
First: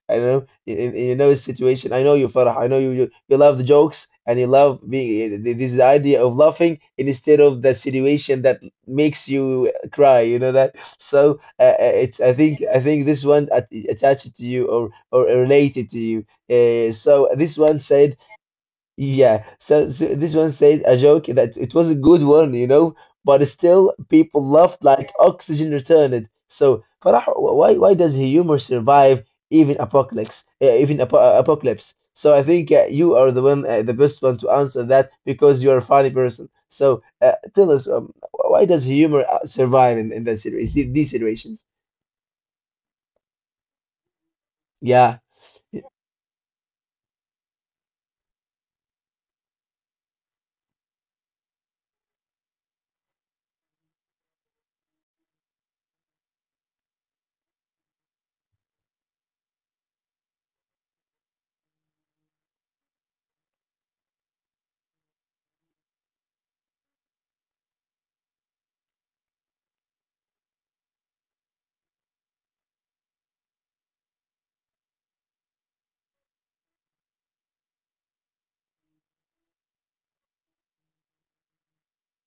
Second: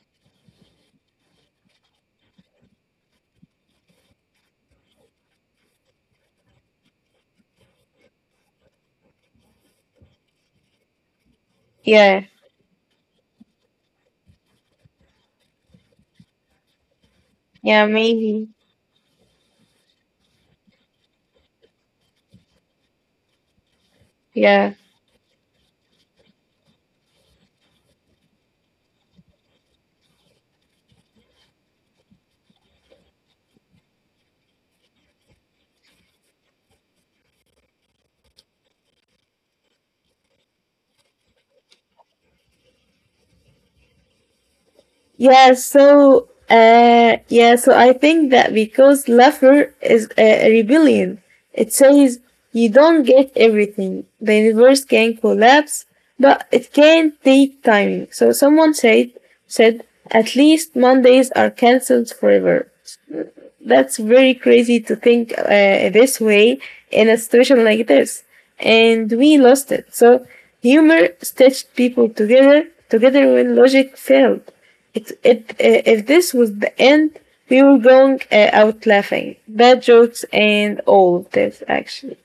Speaker 1: I know in, in in your situation. I know you, Farah. I know you, you. You love the jokes and you love being. This is the idea of laughing instead of the situation that makes you cry. You know that. So uh, uh, it's.
Speaker 2: yeah,
Speaker 1: I think. I think this one at- attached to you or or related to you. Uh, so this one
Speaker 2: yeah,
Speaker 1: said,
Speaker 2: maybe,
Speaker 1: yeah, so, so this one said a joke that it was a good one, you know, but still people
Speaker 2: yeah.
Speaker 1: laughed like oxygen returned. So, Farah, wh- why why does humor survive even apocalypse? Uh, even apo uh, apocalypse. So I think uh, you are the one, uh, the best one to answer that because you are a funny person. So uh, tell us, um, why does humor uh, survive in, in that situ- these situations? Yeah.
Speaker 2: Yeah, so uh yeah, so I think that because laughter is a a rebellion, it says you don't get everything. The universe can collapse, but it can take timing. So someone said said at least Mondays are cancelled forever. That's very crazy to think uh, this way in a situation like this. And we lost it. So humor stitched people together, together when logic failed. It, it, uh, if this was the end, we were going uh, out laughing. Bad jokes and all of this, actually.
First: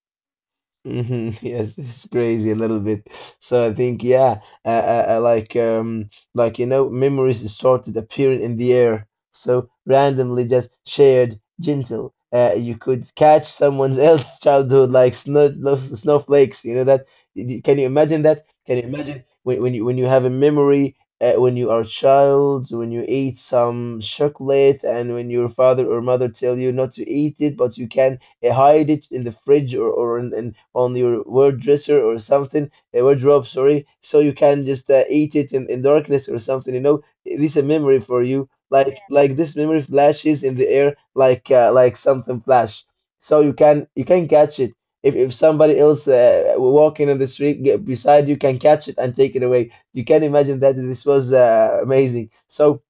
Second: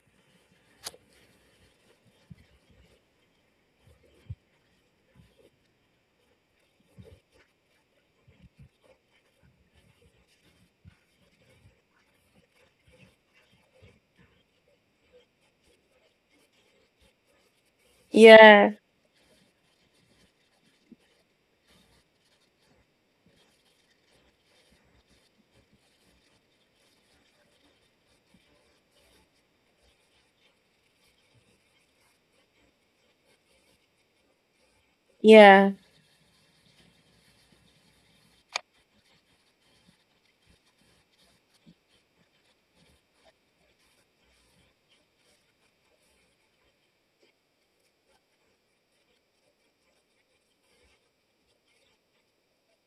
Speaker 1: Hmm. (laughs) Yes, it's crazy a little bit. So I think, yeah, uh, uh, uh, like, um, like you know, memories started appearing in the air, so randomly just shared, gentle. Uh, you could catch someone else's (laughs) childhood like snow, snow- snowflakes. You know that? Y- Can you imagine that?
Speaker 2: Yeah,
Speaker 1: Can you imagine when, when you when you have a memory uh, when you are a child, when you eat some chocolate, and when your father or mother tell you not to eat it, but you can uh, hide it in the fridge or, or in, in, on your dresser or something, a wardrobe, sorry, so you can just uh, eat it in,
Speaker 2: yeah,
Speaker 1: in darkness or something, you know. This is a memory for you, like like this memory flashes in the air, like uh, like something flash, so you can you can catch it. If, if somebody else uh, walking in the street get beside you can catch it and take it away, you can imagine that this was uh, amazing. So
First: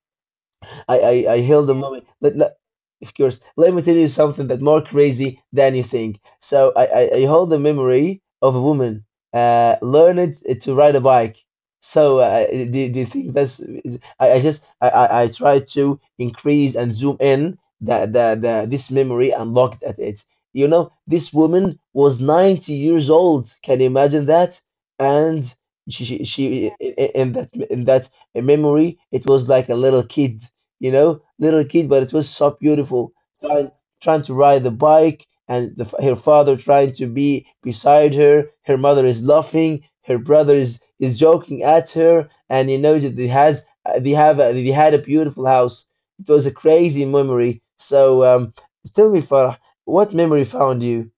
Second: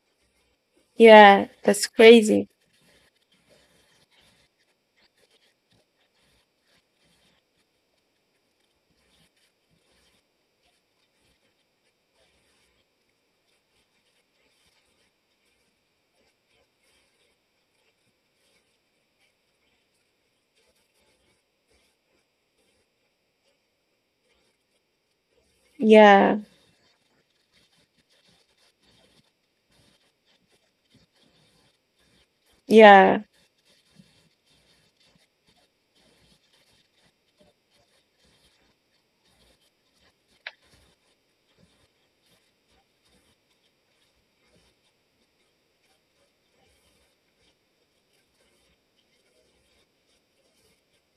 Speaker 1: I, I, I
Speaker 2: yeah.
Speaker 1: hail the
Speaker 2: That's
Speaker 1: moment. Let,
Speaker 2: crazy.
Speaker 1: let, of course, let me tell you something that more crazy than you think. So I, I, I hold the memory of a woman uh, learned uh, to ride a bike. So uh, do, do you think that's? Is- I, I just I, I, I try to increase and zoom in that the, the this memory and looked at it. You know, this woman was ninety years old. Can you imagine that? And she she,
Speaker 2: Yeah,
Speaker 1: she Yeah. i- i- in that in that a memory, it was like a little kid, you know, little kid, but it was so beautiful.
Speaker 2: yeah.
Speaker 1: Trying, trying to ride the bike, and the, her father trying to be beside her. Her mother is laughing. Her brother is, is joking at her, and you know that they has uh, they have a, they had a beautiful house. It was a crazy memory. So um, tell me, Farah, what memory found you?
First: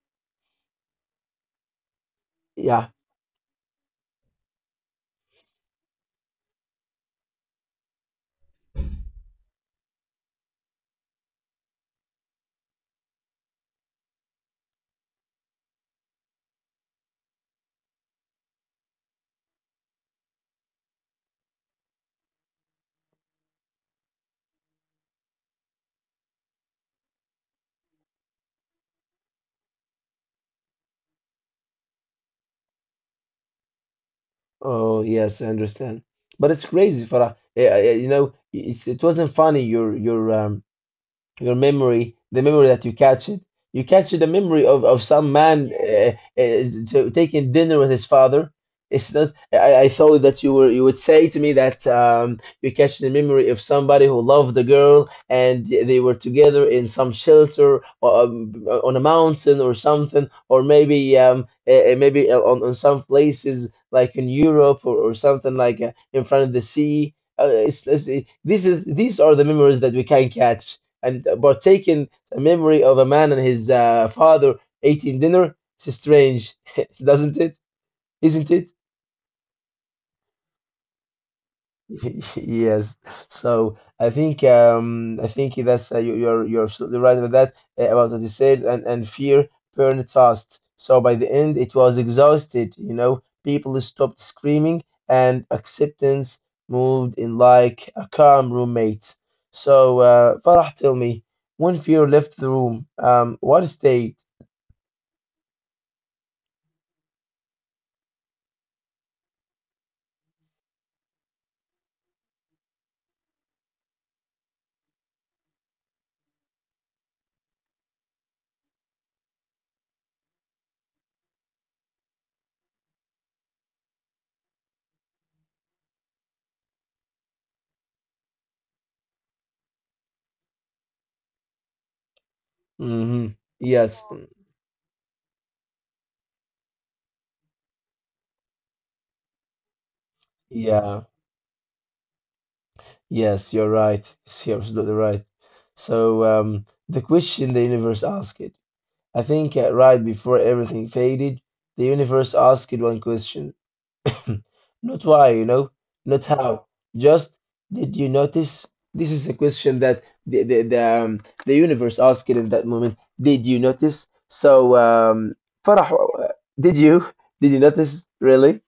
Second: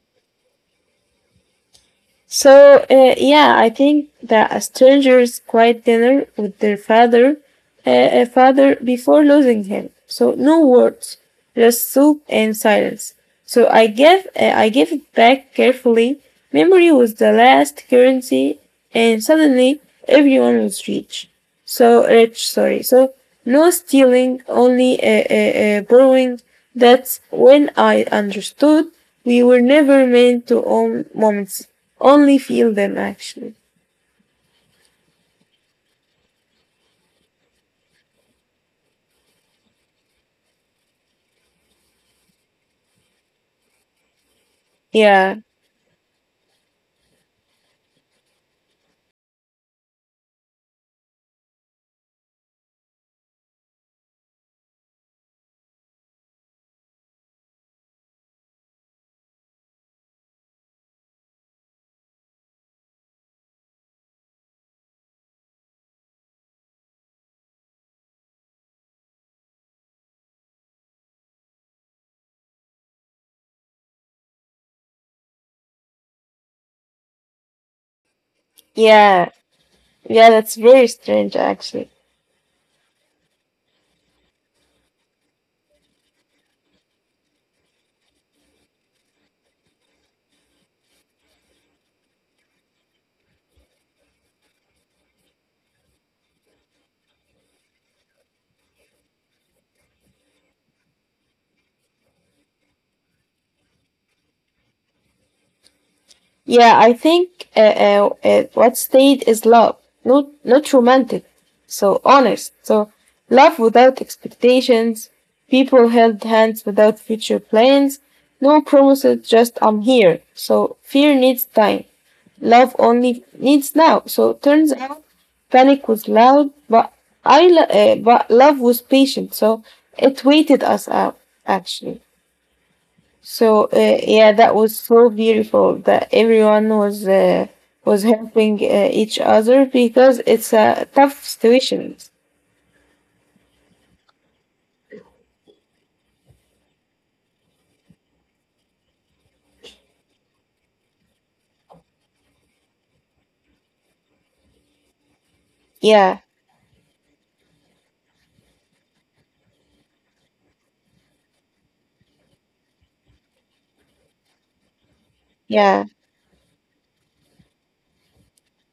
Speaker 2: So
Speaker 1: Yeah.
Speaker 2: uh, yeah, I think that a stranger's quiet dinner with their father, uh, uh, father before losing him. So no words, just soup and silence. So I gave uh, I gave it back carefully. Memory was the last currency, and suddenly everyone was rich. So rich, sorry. So no stealing, only uh, uh, uh, borrowing. That's when I understood we were never meant to own moments only feel them, actually.
Speaker 1: Oh yes, I understand. But it's crazy, Farah. Yeah, yeah, you know, it's it wasn't funny. Your your um your memory, the memory that you catch it. You catch the memory of, of some
Speaker 2: Yeah,
Speaker 1: man uh, uh, so taking dinner with his father. It's not. I, I thought that you were you would say to me that um, you catch the memory of somebody who loved the girl and they were together in some shelter, or um, on a mountain or something, or maybe um, uh, maybe eh, on, on some places like in Europe, or, or something like uh, in front of the sea. Uh, it's, it's, these is these are the memories that we can catch and partake in the memory of a man and his uh, father eating dinner. It's strange, (laughs) doesn't it? Isn't it?
Speaker 2: yeah, yeah. That's very strange, actually.
Speaker 1: (laughs) Yes. So I think um, I think that's uh, you, you're you're absolutely right about that uh, about what you said, and and fear burned fast. So by the end, it was exhausted. You know, people stopped screaming, and acceptance moved in like a calm roommate. So uh, Farah, tell me, when fear left the room, um, what stayed?
Speaker 2: Yeah, I think uh, uh, uh, what stayed is love, not not romantic. So honest. So love without expectations. People held hands without future plans. No promises. Just I'm here. So fear needs time. Love only needs now. So turns out panic was loud, but I lo- uh, but love was patient. So it waited us out, actually.
Speaker 1: Hmm.
Speaker 2: So uh,
Speaker 1: Yes, yeah. Mm,
Speaker 2: yeah, that was so beautiful that everyone was uh, was helping uh, each other because it's a
Speaker 1: yeah,
Speaker 2: tough situation.
Speaker 1: yes, you're right. (laughs) You're absolutely right. So, um, the question the universe asked it, I think uh, right before everything faded, the universe asked it one question. (coughs) Not why, you know,
Speaker 2: Yeah,
Speaker 1: not how. Just, did you notice? This is a question that the the the, um, the universe asked it in that moment. Did you notice? So, um,
Speaker 2: yeah.
Speaker 1: Farah, uh, did you (laughs) did you notice really?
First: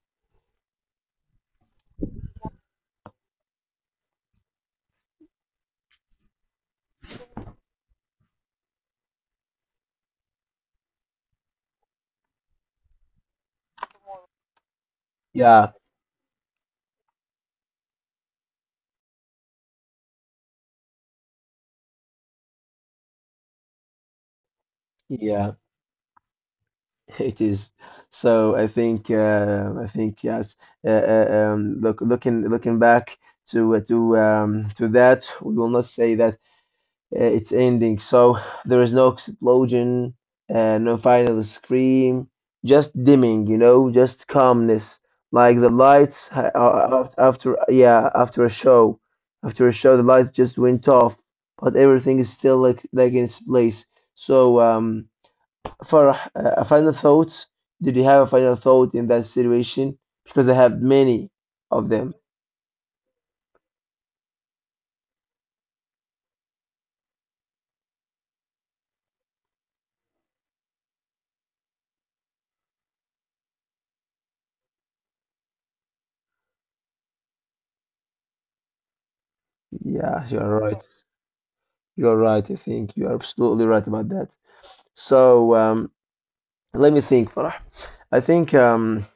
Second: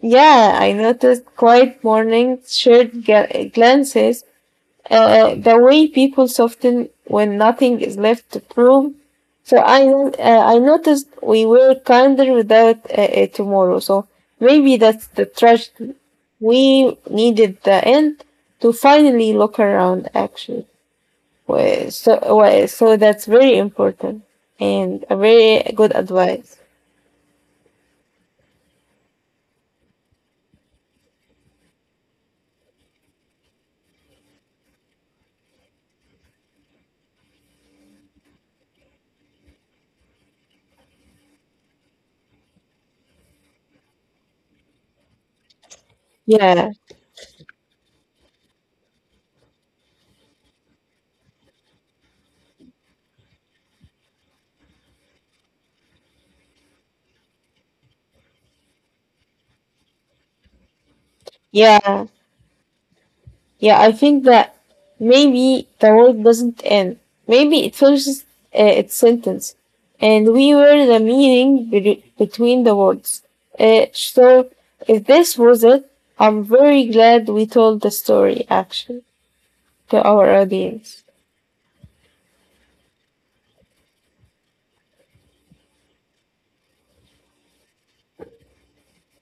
Speaker 2: Yeah, I noticed quiet mornings, shared ga- glances, uh, the way people soften when nothing is left to prove. So I uh, I noticed we were kinder without uh, uh, tomorrow. So maybe that's the
Speaker 1: Yeah,
Speaker 2: tragedy. We needed the end to finally look around, actually. Wa- so wa- so that's very important and a
Speaker 1: yeah.
Speaker 2: very good advice.
Speaker 1: (laughs) It is. So I think uh, I think yes. Uh, uh, um, look, looking looking back to uh, to um, to that, we will not say that uh, it's ending. So there is no explosion, uh, no final scream, just dimming, you know, just calmness, like the lights ha-
Speaker 2: Yeah,
Speaker 1: uh, af- after, yeah, after a show, after a show the lights just went off, but everything is still like like in its place. So um. Farah, uh, a final thought? Did you have a final thought in that situation? Because I have many of
Speaker 2: yeah.
Speaker 1: them.
Speaker 2: Yeah, I think that maybe the world doesn't end. Maybe it finishes uh, its sentence, and we were the meaning be- between the words. Uh, so, if this was it, I'm very glad we told the story, actually, to our
Speaker 1: Yeah, you're right.
Speaker 2: audience.
Speaker 1: You're right. I think you're absolutely right about that. So um, let me think, Farah. I think um,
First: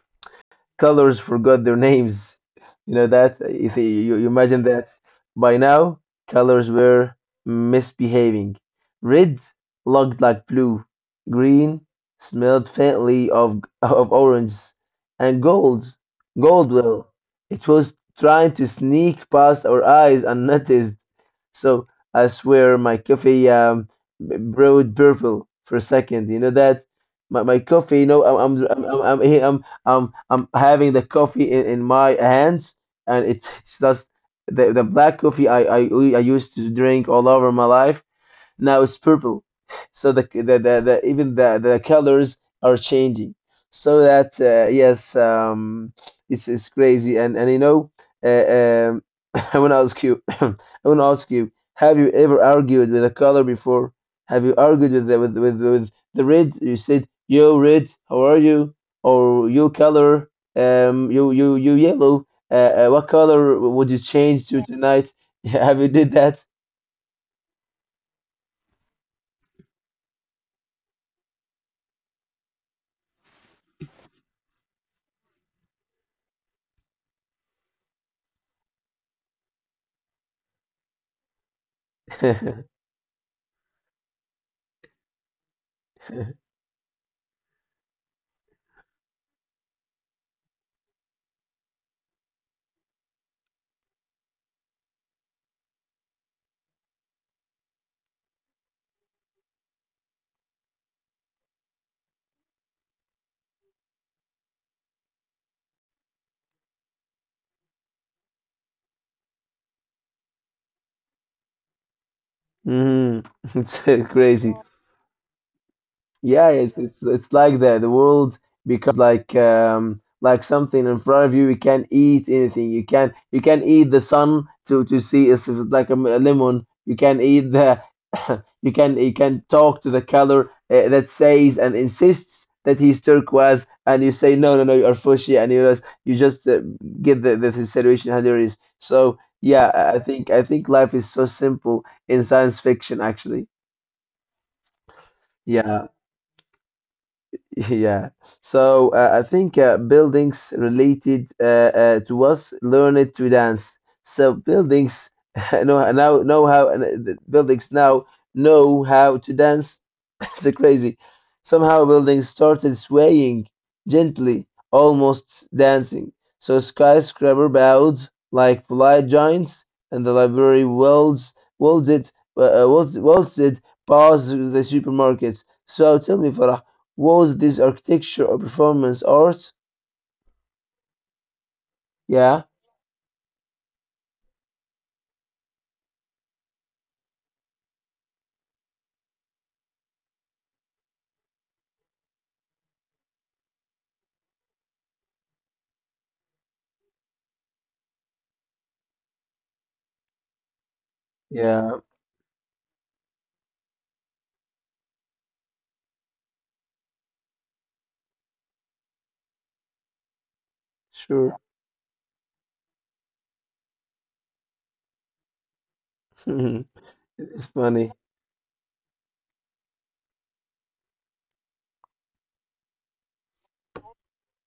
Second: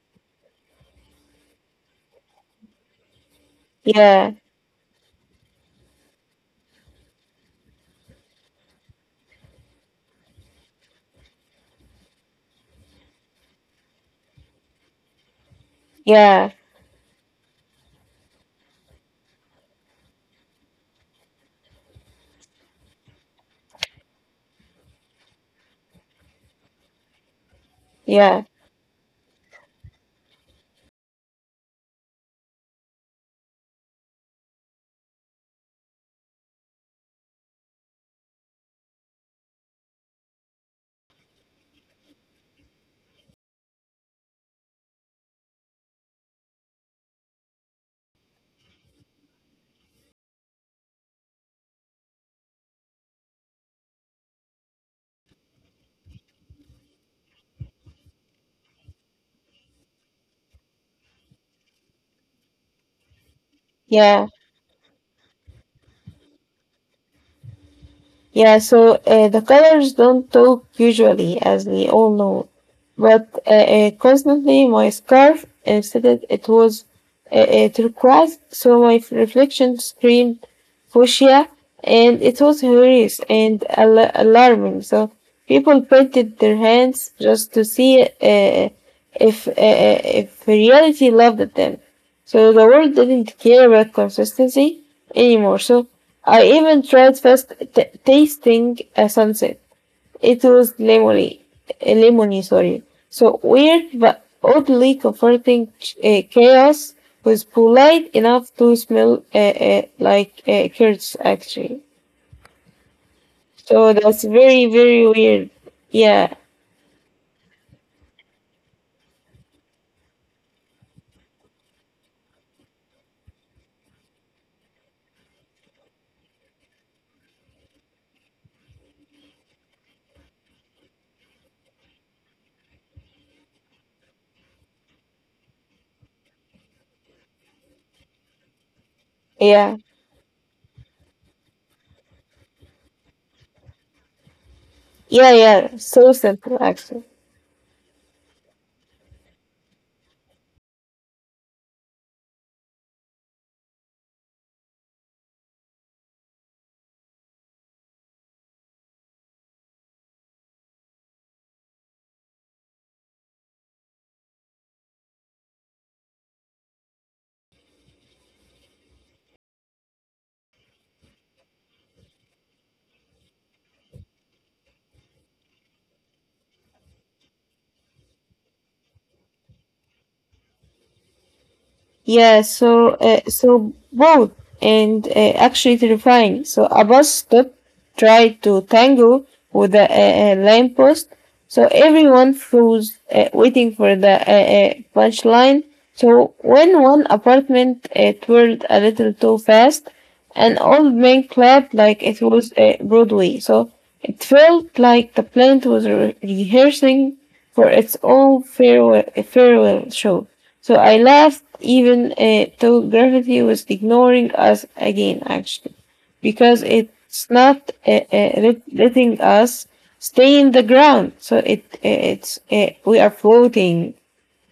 Speaker 1: colors forgot their names. You know that if you, you
Speaker 2: Yeah,
Speaker 1: imagine that by now colors were misbehaving. Red looked like blue, green smelled faintly of of orange, and gold,
Speaker 2: yeah,
Speaker 1: gold, well, it was trying to sneak past our eyes unnoticed. So I swear my coffee um b- brewed purple for a second. You know that, my, my coffee. You know
Speaker 2: yeah,
Speaker 1: I'm I'm I'm I'm I'm, I'm I'm I'm having the coffee in, in my hands, and it's, it's just the, the black coffee I, I, I used to drink all over my life, now it's purple, so the the, the, the even the, the colors are changing. So that uh, yes um, it's it's crazy, and and you know uh, um, (laughs) I want to ask you, (clears throat) (coughs) I want to ask you, have you ever argued with a color before? Have you argued with the, with, with with the red? You said, yo red, how are you? Or you color, um, you you you yellow, uh, uh, what color would you
Speaker 2: yeah.
Speaker 1: change to tonight? (laughs) have you did that?
Speaker 2: Yeah, so uh, the colors don't talk usually, as we all know. But uh, uh, constantly, my scarf instead it was uh, uh, turquoise, so my f- reflection screamed fuchsia, and it was hilarious and al- alarming. So people painted
Speaker 1: (laughs)
Speaker 2: their hands just to see uh, if uh, uh, if reality loved them. So the world didn't care about consistency anymore. So I even tried first t- tasting a sunset. It was lemony, uh, lemony, sorry. So weird but oddly comforting ch- uh, chaos was polite enough to smell uh, uh, like uh, curds, actually.
Speaker 1: Mm, (laughs)
Speaker 2: So
Speaker 1: it's uh,
Speaker 2: that's
Speaker 1: crazy.
Speaker 2: very, very weird. Yeah,
Speaker 1: Yeah, it's it's it's like that. The world becomes like um like something in front of you. You can't eat anything. You can you can eat the sun to to see it's like a, m- a lemon. You can eat the (coughs) you can you can talk to the color uh, that says and insists that he's turquoise, and you say, no no no, you are fuchsia, and you just you just uh, get the the situation how there is. So yeah,
Speaker 2: yeah,
Speaker 1: I I think I think life is so simple in science fiction, actually.
Speaker 2: yeah, yeah.
Speaker 1: Yeah,
Speaker 2: So simple, actually.
Speaker 1: (laughs) yeah. So uh, I think uh, buildings related uh, uh, to us learned to dance. So buildings (laughs) know, now know how, and, uh, the buildings now know how to dance. (laughs) It's crazy. Somehow buildings started swaying gently, almost dancing. So skyscraper bowed like polite giants, and the library waltzed, waltzed, uh, uh, waltzed, waltzed past the supermarkets. So tell me, Farah. Was this architecture or performance art?
Speaker 2: Yeah,
Speaker 1: Yeah,
Speaker 2: so uh, so both and uh, actually terrifying. So a bus stop tried to tangle with a, a, a lamppost, so everyone froze, uh, waiting for the uh, uh, punchline. So when one apartment uh, twirled a little too fast, an old man clapped
Speaker 1: yeah,
Speaker 2: like it was uh, Broadway. So it felt like the plant was re- rehearsing for its own farewell farewell show. So I
Speaker 1: sure.
Speaker 2: laughed even uh, though gravity was ignoring us again, actually, because
Speaker 1: (laughs)
Speaker 2: it's
Speaker 1: It's
Speaker 2: not
Speaker 1: funny.
Speaker 2: uh, uh, let- letting us stay in the ground. So it uh, it's uh, we are floating.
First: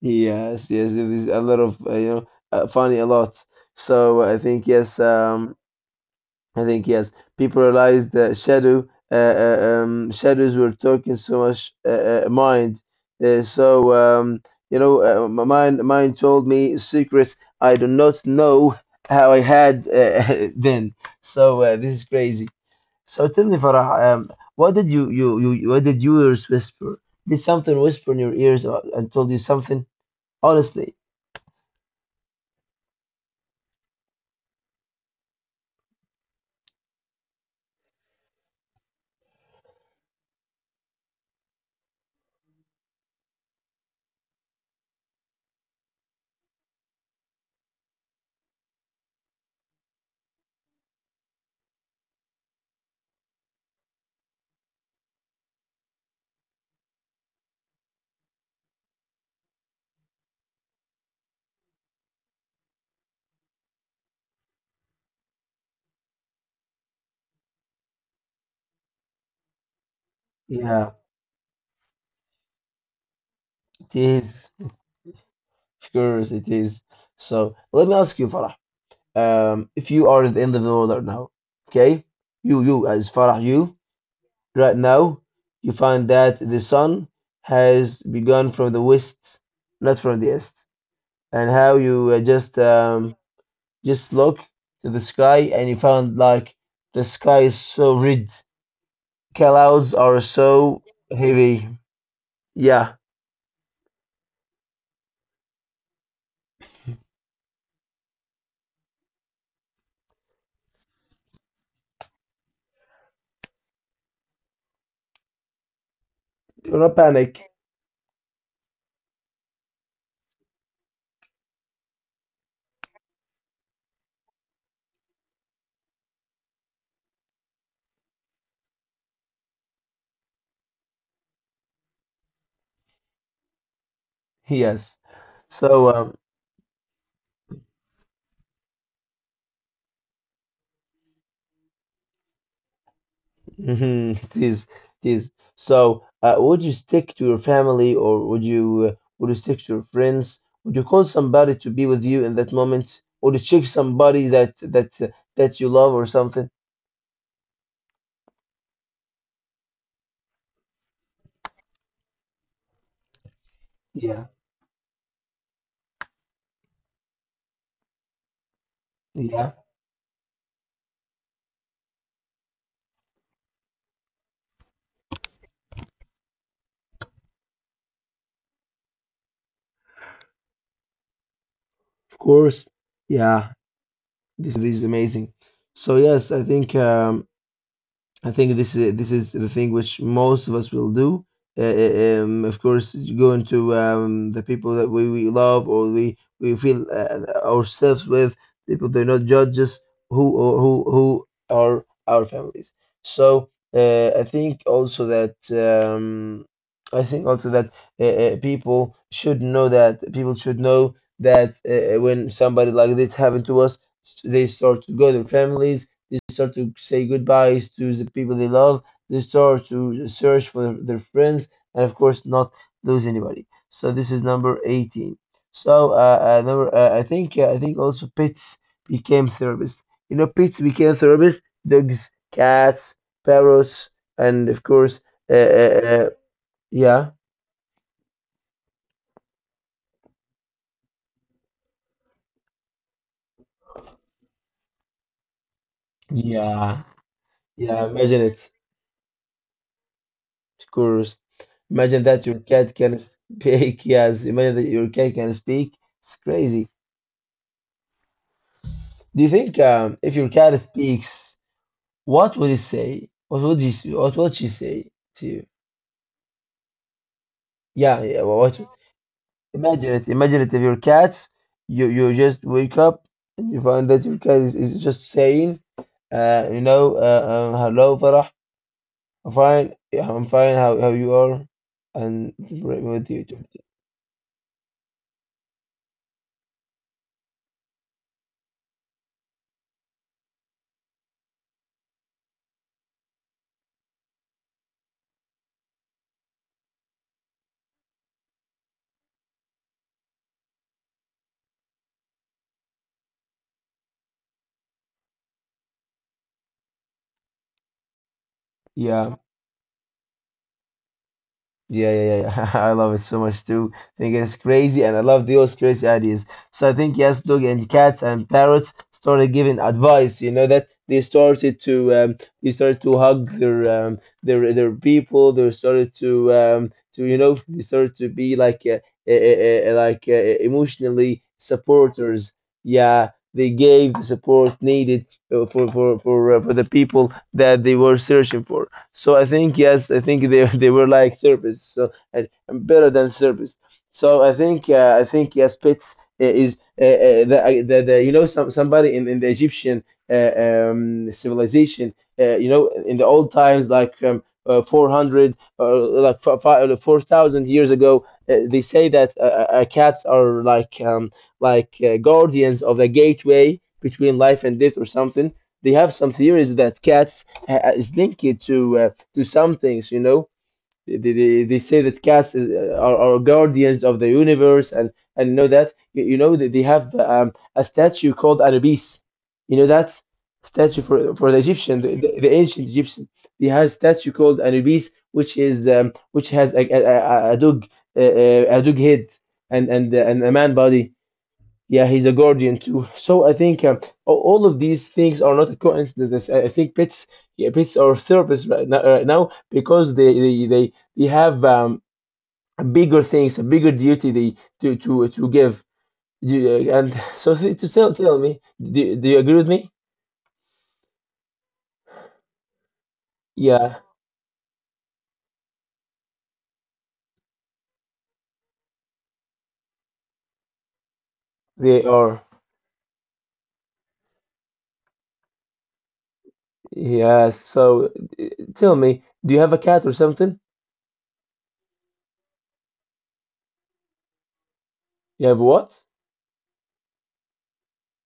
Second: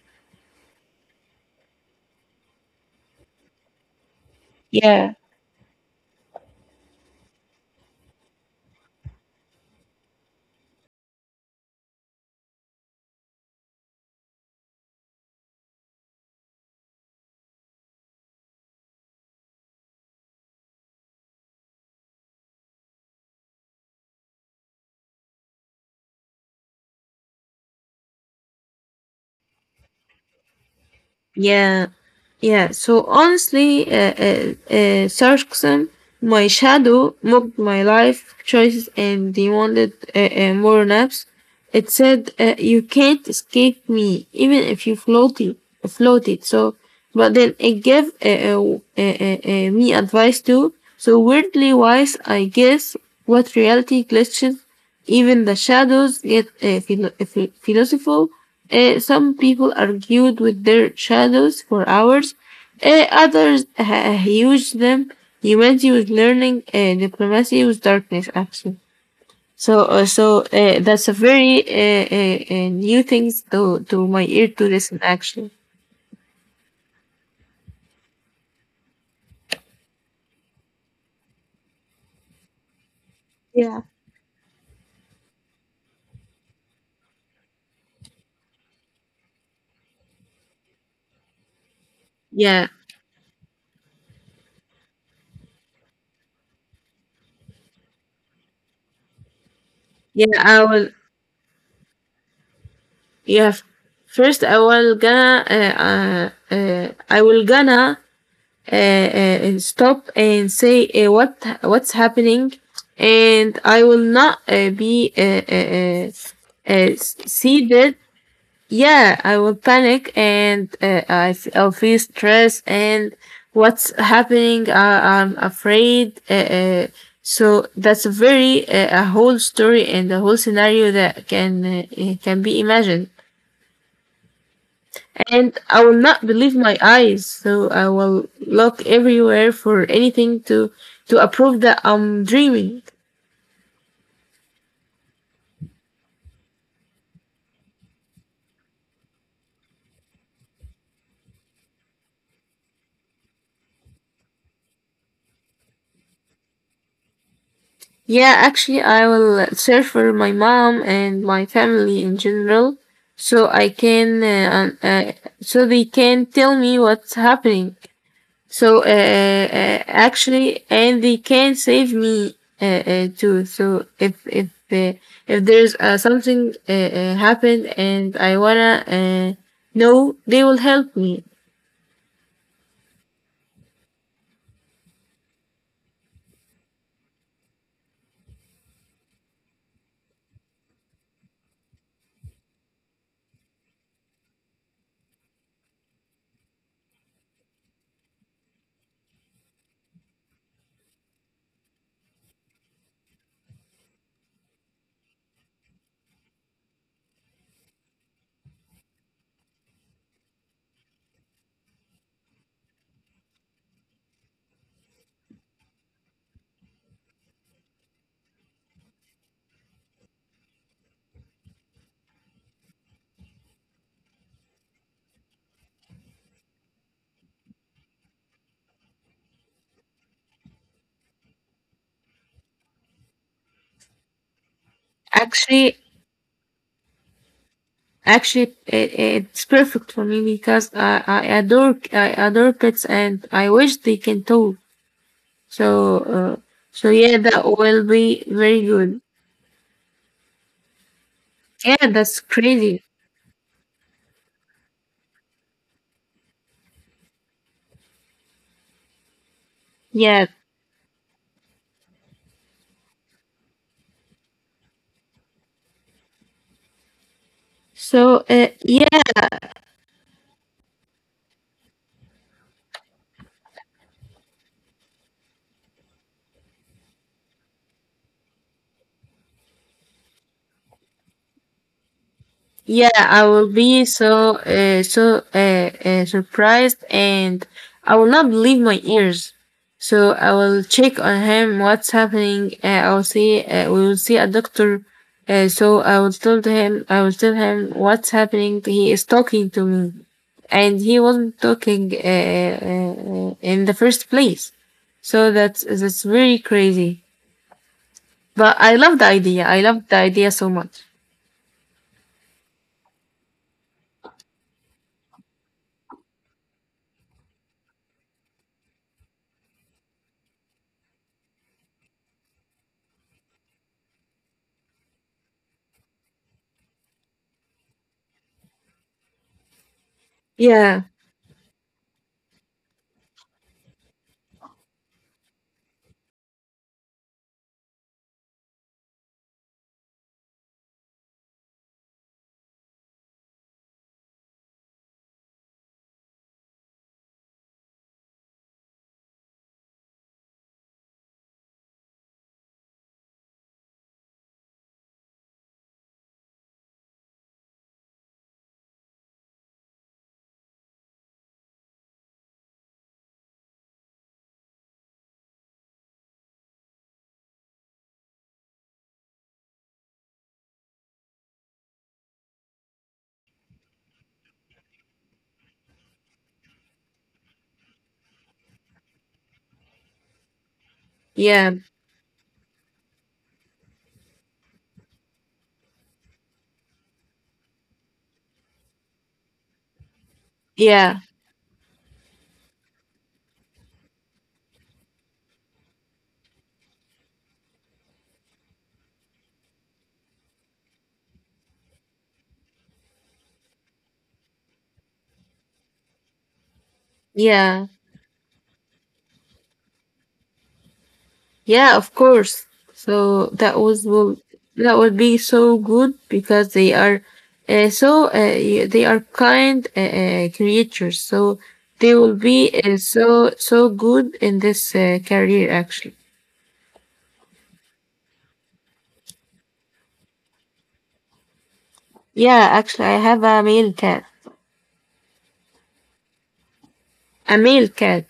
Speaker 1: Yes, yes, it is a lot of uh, you know uh, funny a lot. So I think yes,
Speaker 2: Yeah.
Speaker 1: um, I think yes. People realized that shadow, uh, uh, um, shadows were talking so much uh, uh, mind. Uh, so um, you know, uh, my mind, mind told me secrets I do not know how I had uh, (laughs) then. So uh, this is crazy. So tell me, Farah, um, what did you, you, you, you- what did yours whisper? Did something whisper in your ears, or and told you something? Honestly,
Speaker 2: Yeah, yeah. So honestly, uh, uh, uh, sarcasm, my shadow mocked my life choices and demanded uh, uh, more naps. It said, uh, "You can't escape me, even if you floated, floated." So, but then it gave uh, uh, uh, uh, uh, me advice too. So weirdly wise, I guess. What reality glitches even the shadows get uh, philo- ph- philosophical. Uh, some people argued with their shadows for hours. Uh, others uh, used them. Humanity was learning uh, diplomacy with darkness, actually. So, uh, so uh,
Speaker 1: yeah.
Speaker 2: that's a very uh, uh, uh, new things to
Speaker 1: It
Speaker 2: to my ear
Speaker 1: is.
Speaker 2: to listen, actually.
Speaker 1: Of course, it is. So let me ask you, Farah, um, if you are at the end of the world right now, okay? You, you, as Farah, you,
Speaker 2: Yeah.
Speaker 1: right now, you find that the sun has begun from the west, not from the east. And how you uh, just
Speaker 2: Yeah,
Speaker 1: um, just look to the sky, and you found like the sky is so red, clouds are
Speaker 2: yeah, I
Speaker 1: so
Speaker 2: will.
Speaker 1: heavy. Yeah,
Speaker 2: Yeah, f- first I will gonna. Uh, uh, uh, I will gonna uh, uh, uh, stop and say uh, what what's happening and I will not uh, be uh, uh, uh,
Speaker 1: do not
Speaker 2: uh,
Speaker 1: panic.
Speaker 2: seated. Yeah, I will panic and uh, I f- I'll feel stress and what's happening. Uh, I'm afraid. Uh, uh, so that's a very uh, a whole story and a whole scenario that can uh, uh, can be imagined.
Speaker 1: Yes.
Speaker 2: And I
Speaker 1: So
Speaker 2: will
Speaker 1: um,
Speaker 2: not believe my eyes, so I will look everywhere for anything to to approve that I'm dreaming.
Speaker 1: (laughs) it is, it is. So uh, would you stick to your family, or would you uh, would you stick to your friends? Would you call somebody to be with you in that moment? Would you check somebody that that uh, that you love or something?
Speaker 2: Yeah, actually, I will search for my mom and my family in general, so I can
Speaker 1: Yeah,
Speaker 2: uh, uh, so they can tell me what's happening. So uh,
Speaker 1: yeah,
Speaker 2: uh, actually, and they can save me uh, uh, too. So if if uh, if there's uh, something uh, uh, happened and I wanna uh, know, they will help me.
Speaker 1: of course. Yeah. This, this is amazing. So yes, I think um, I think this is this is the thing which most of us will do. Uh, uh, um, of course, going to um, the people that we, we love, or we we feel uh, ourselves with. People do not judge us who or who who are our families. So uh, I think also that um, I think also that uh, uh, people should know that people should know that uh, uh, when somebody like this happened to us, s- they start to go their families, they start to say goodbyes to the people they love. They start to search for their friends, and of course, not lose anybody. So this is number eighteen. So uh, uh, number, uh, I think uh, I think also pets became therapists. You know, pets became therapists. Dogs, cats, parrots, and of course, uh,
Speaker 2: Actually,
Speaker 1: uh, uh, yeah,
Speaker 2: actually, it, it's perfect for me because I, I adore I adore pets and I wish they can talk. So uh,
Speaker 1: yeah,
Speaker 2: so yeah, that will
Speaker 1: yeah.
Speaker 2: be
Speaker 1: Imagine it,
Speaker 2: very good.
Speaker 1: of course.
Speaker 2: Yeah,
Speaker 1: Imagine
Speaker 2: that's
Speaker 1: that your cat
Speaker 2: crazy.
Speaker 1: can speak. (laughs) Yes, imagine that your cat can speak. It's crazy. Do you think um, if
Speaker 2: Yeah.
Speaker 1: your cat speaks, what would it say? What would you, s- what would she say to you? Yeah,
Speaker 2: So
Speaker 1: yeah. Well,
Speaker 2: uh,
Speaker 1: what?
Speaker 2: yeah.
Speaker 1: Imagine it. Imagine it. If your cat, you you just wake up and you find that your cat is, is just saying, uh, you know, uh, um, hello, Farah. I'm fine. Yeah, I'm fine. How how you are? And right,
Speaker 2: Yeah,
Speaker 1: what do
Speaker 2: I
Speaker 1: you do?
Speaker 2: will be so uh, so uh, uh, surprised, and I will not believe my ears. So I will check on him what's happening. Uh, I will see. Uh, we will see a doctor. Uh, so I will tell to him. I will tell him what's happening. He is talking to me, and he wasn't talking uh, uh, uh, in the first place. So that's that's very crazy. But I love the
Speaker 1: Yeah.
Speaker 2: idea. I love the idea so much.
Speaker 1: Yeah, yeah, yeah. (laughs) I love it so much too. I think it's crazy, and I love those crazy ideas. So I think yes, dog and cats and parrots started giving advice. You know that they started to um, they started to hug their um, their their people. They started to um, to you know they started to be like uh, uh, uh, uh, like uh, eh,
Speaker 2: Yeah,
Speaker 1: emotionally supporters. Yeah, they gave the support needed uh, for for for uh, for the people that they were searching for. So I think yes, I think they (laughs) they were like therapists, so uh, better than therapists. So I think uh, I think yes, pets I- is uh, uh, the, uh, the the you know some somebody in, in the Egyptian uh, um, civilization, uh, you know, in the old times like um, uh, four hundred or like fi- fi- four thousand years ago. Uh, they say that uh, uh, uh, cats are like um, like uh, guardians of the gateway between life and death or something. They have some theories that cats uh, uh, is linked to uh, to some things. You know, they, they, they say that cats uh, are, are guardians of the universe, and and know that you, you know that they have um, a statue called Anubis. You know that statue for for the
Speaker 2: yeah,
Speaker 1: Egyptian, the, the, the ancient Egyptian. They have a statue called Anubis, which is um, which has a a, a, a dog uh, uh, a dog head and and uh, and a man body.
Speaker 2: yeah.
Speaker 1: Yeah, he's a guardian too. So I think um, a- all of these things are not a coincidence. I I think pets, yeah, pets are therapists right now. Right now because they they they, they have um, bigger things, a bigger duty they to to to give. Do you- uh, And so th-
Speaker 2: Yeah,
Speaker 1: to tell Tell me, do, do you agree with me?
Speaker 2: yeah, of course. So that was
Speaker 1: Yeah,
Speaker 2: will that would be so good because they are uh, so uh, y- they are kind uh, uh, creatures. So
Speaker 1: they
Speaker 2: they will
Speaker 1: are.
Speaker 2: be uh, so so good in this uh, career, actually,
Speaker 1: Yes. So uh, tell me, do you have a cat or something?
Speaker 2: yeah. Actually, I have a male cat.
Speaker 1: You have what?
Speaker 2: A male cat.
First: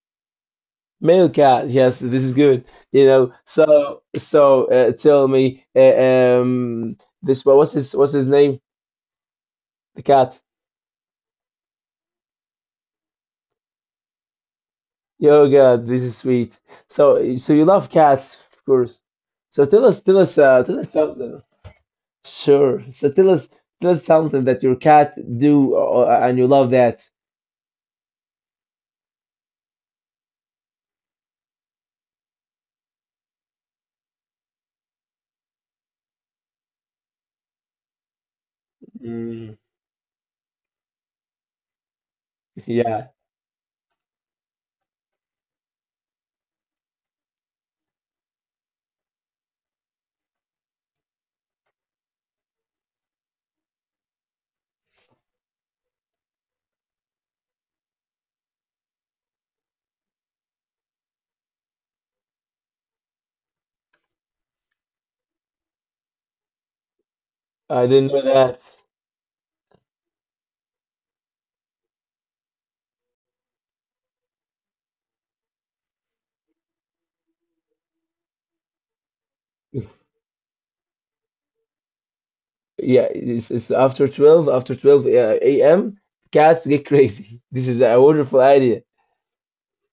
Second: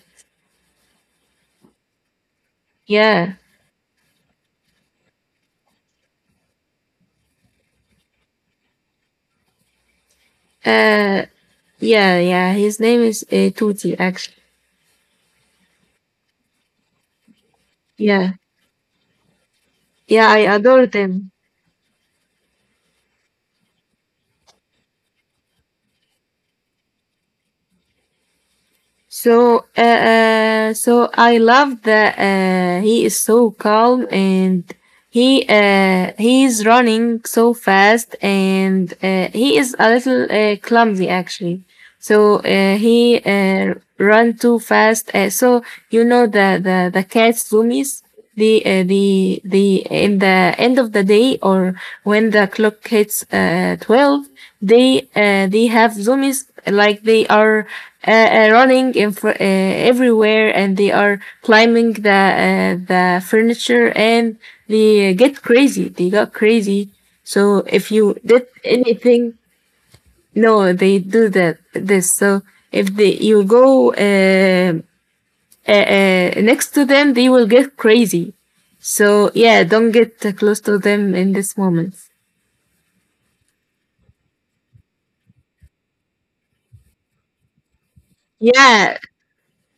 Speaker 1: Male cat, yes, this is good. You know,
Speaker 2: Yeah.
Speaker 1: so so uh, tell me, uh, um, this what- what's his what's his name? The cat.
Speaker 2: Uh. Yeah. Yeah. His name is uh, Tuti, actually.
Speaker 1: Oh God, this is sweet. So so you love
Speaker 2: Yeah.
Speaker 1: cats, of course. So tell us, tell
Speaker 2: Yeah. I
Speaker 1: us, uh, tell
Speaker 2: adore
Speaker 1: us
Speaker 2: them.
Speaker 1: something. Sure. So tell us, tell us something that your cat do, uh, and you love that.
Speaker 2: So, uh, uh, so I love that uh, he is so calm and he uh, he is running so fast and uh, he
Speaker 1: Mm,
Speaker 2: is a little uh, clumsy, actually. So uh,
Speaker 1: yeah,
Speaker 2: he uh, run too fast. Uh, so you know the the the cats zoomies. The uh, the the In the end of the day or when the clock hits uh, twelve, they uh, they have zoomies like they are uh, uh, running in fr- uh, everywhere and they are climbing the uh, the furniture and they get crazy. They got crazy. So
Speaker 1: I
Speaker 2: if
Speaker 1: didn't know
Speaker 2: you did
Speaker 1: that. (laughs)
Speaker 2: anything, no, they do that. This So if they you go uh, uh, uh, next to them, they will get crazy. So yeah, don't get uh, close to them in this moment.
Speaker 1: Yeah, it's, it's after twelve, after twelve uh, a m, cats get crazy. (laughs) This is a wonderful idea.
Speaker 2: Yeah,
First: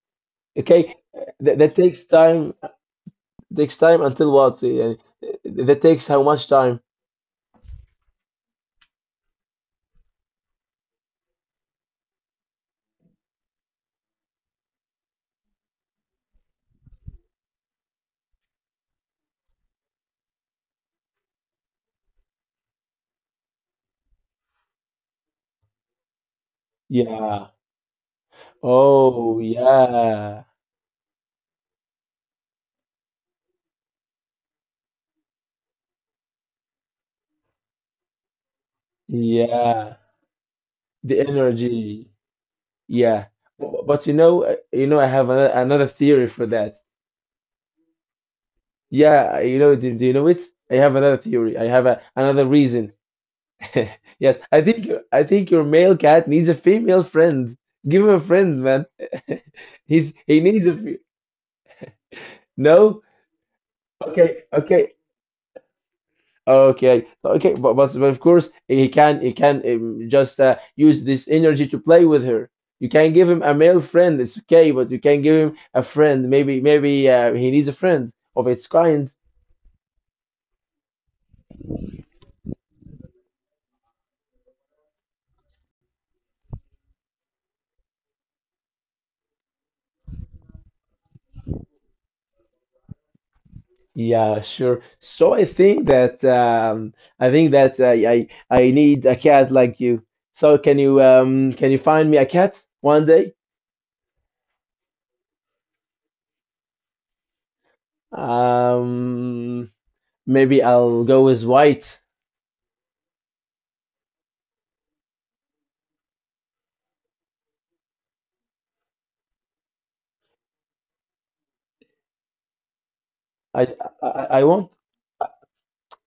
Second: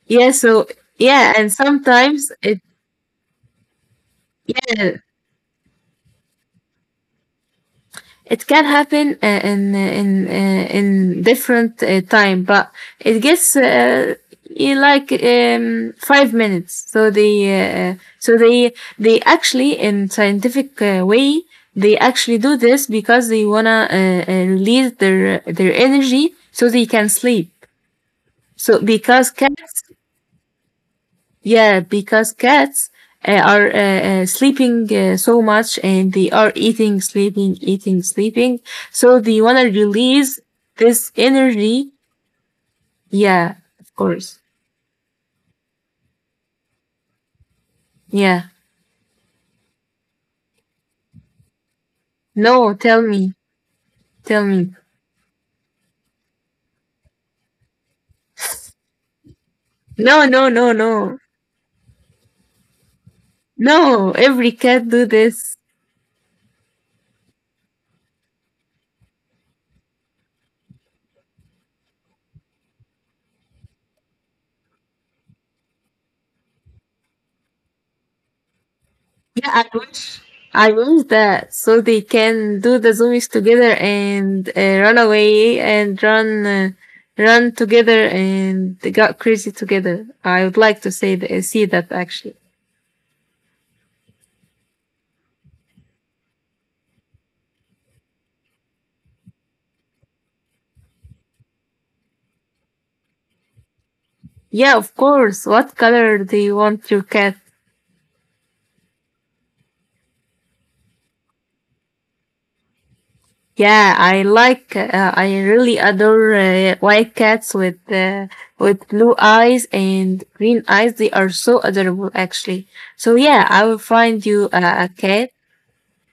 Speaker 2: yeah. So
Speaker 1: Okay,
Speaker 2: yeah, and
Speaker 1: that, that takes
Speaker 2: sometimes
Speaker 1: time.
Speaker 2: it,
Speaker 1: Takes time until what? Uh,
Speaker 2: yeah,
Speaker 1: That takes how much time?
Speaker 2: it can happen uh, in uh, in uh, in different uh, time, but it gets uh, in like um, five minutes. So they uh, so they they actually in scientific uh, way they actually do this because they wanna uh, uh, release their their energy so they can
Speaker 1: Yeah.
Speaker 2: sleep. So because
Speaker 1: Oh,
Speaker 2: cats,
Speaker 1: yeah.
Speaker 2: yeah, because cats uh, are uh, uh, sleeping uh, so much and they are eating, sleeping, eating, sleeping. So they want to
Speaker 1: Yeah.
Speaker 2: release this
Speaker 1: The
Speaker 2: energy.
Speaker 1: energy. Yeah.
Speaker 2: Yeah,
Speaker 1: Bu-
Speaker 2: of
Speaker 1: But you
Speaker 2: course.
Speaker 1: know, uh, you know, I have another, another theory for that.
Speaker 2: Yeah.
Speaker 1: Yeah, you know, do, do you know it? I have another theory. I have a, another
Speaker 2: No,
Speaker 1: reason.
Speaker 2: tell me.
Speaker 1: (laughs) Yes,
Speaker 2: Tell
Speaker 1: I
Speaker 2: me.
Speaker 1: think your- I think your male cat needs a female friend. Give him a friend, man. (laughs) He's
Speaker 2: No,
Speaker 1: he
Speaker 2: no,
Speaker 1: needs
Speaker 2: no,
Speaker 1: a fe-
Speaker 2: no.
Speaker 1: no.
Speaker 2: No,
Speaker 1: Okay,
Speaker 2: every cat
Speaker 1: okay.
Speaker 2: do this.
Speaker 1: Okay, okay, but, but but of course he can he can um, just uh, use this energy to play with her. You can give him a male friend, it's okay, but you can give him a friend. Maybe maybe uh, he needs a friend of its kind.
Speaker 2: Yeah, I wish. I wish that so they can do the zombies together and uh, run away and run, uh, run together and they got crazy together. I would like to say th- see that, actually.
Speaker 1: Yeah, sure. So I think that um, I think that I, I I need a cat like you. So can you um can you find me a cat one day?
Speaker 2: Yeah, of course. What color do you want your cat?
Speaker 1: Um, maybe I'll go with white.
Speaker 2: Yeah, I like. Uh, I really adore uh, white cats with uh, with blue eyes and green eyes. They are so adorable, actually. So yeah, I
Speaker 1: I
Speaker 2: will
Speaker 1: I,
Speaker 2: find
Speaker 1: I
Speaker 2: you
Speaker 1: I want.
Speaker 2: uh, a cat.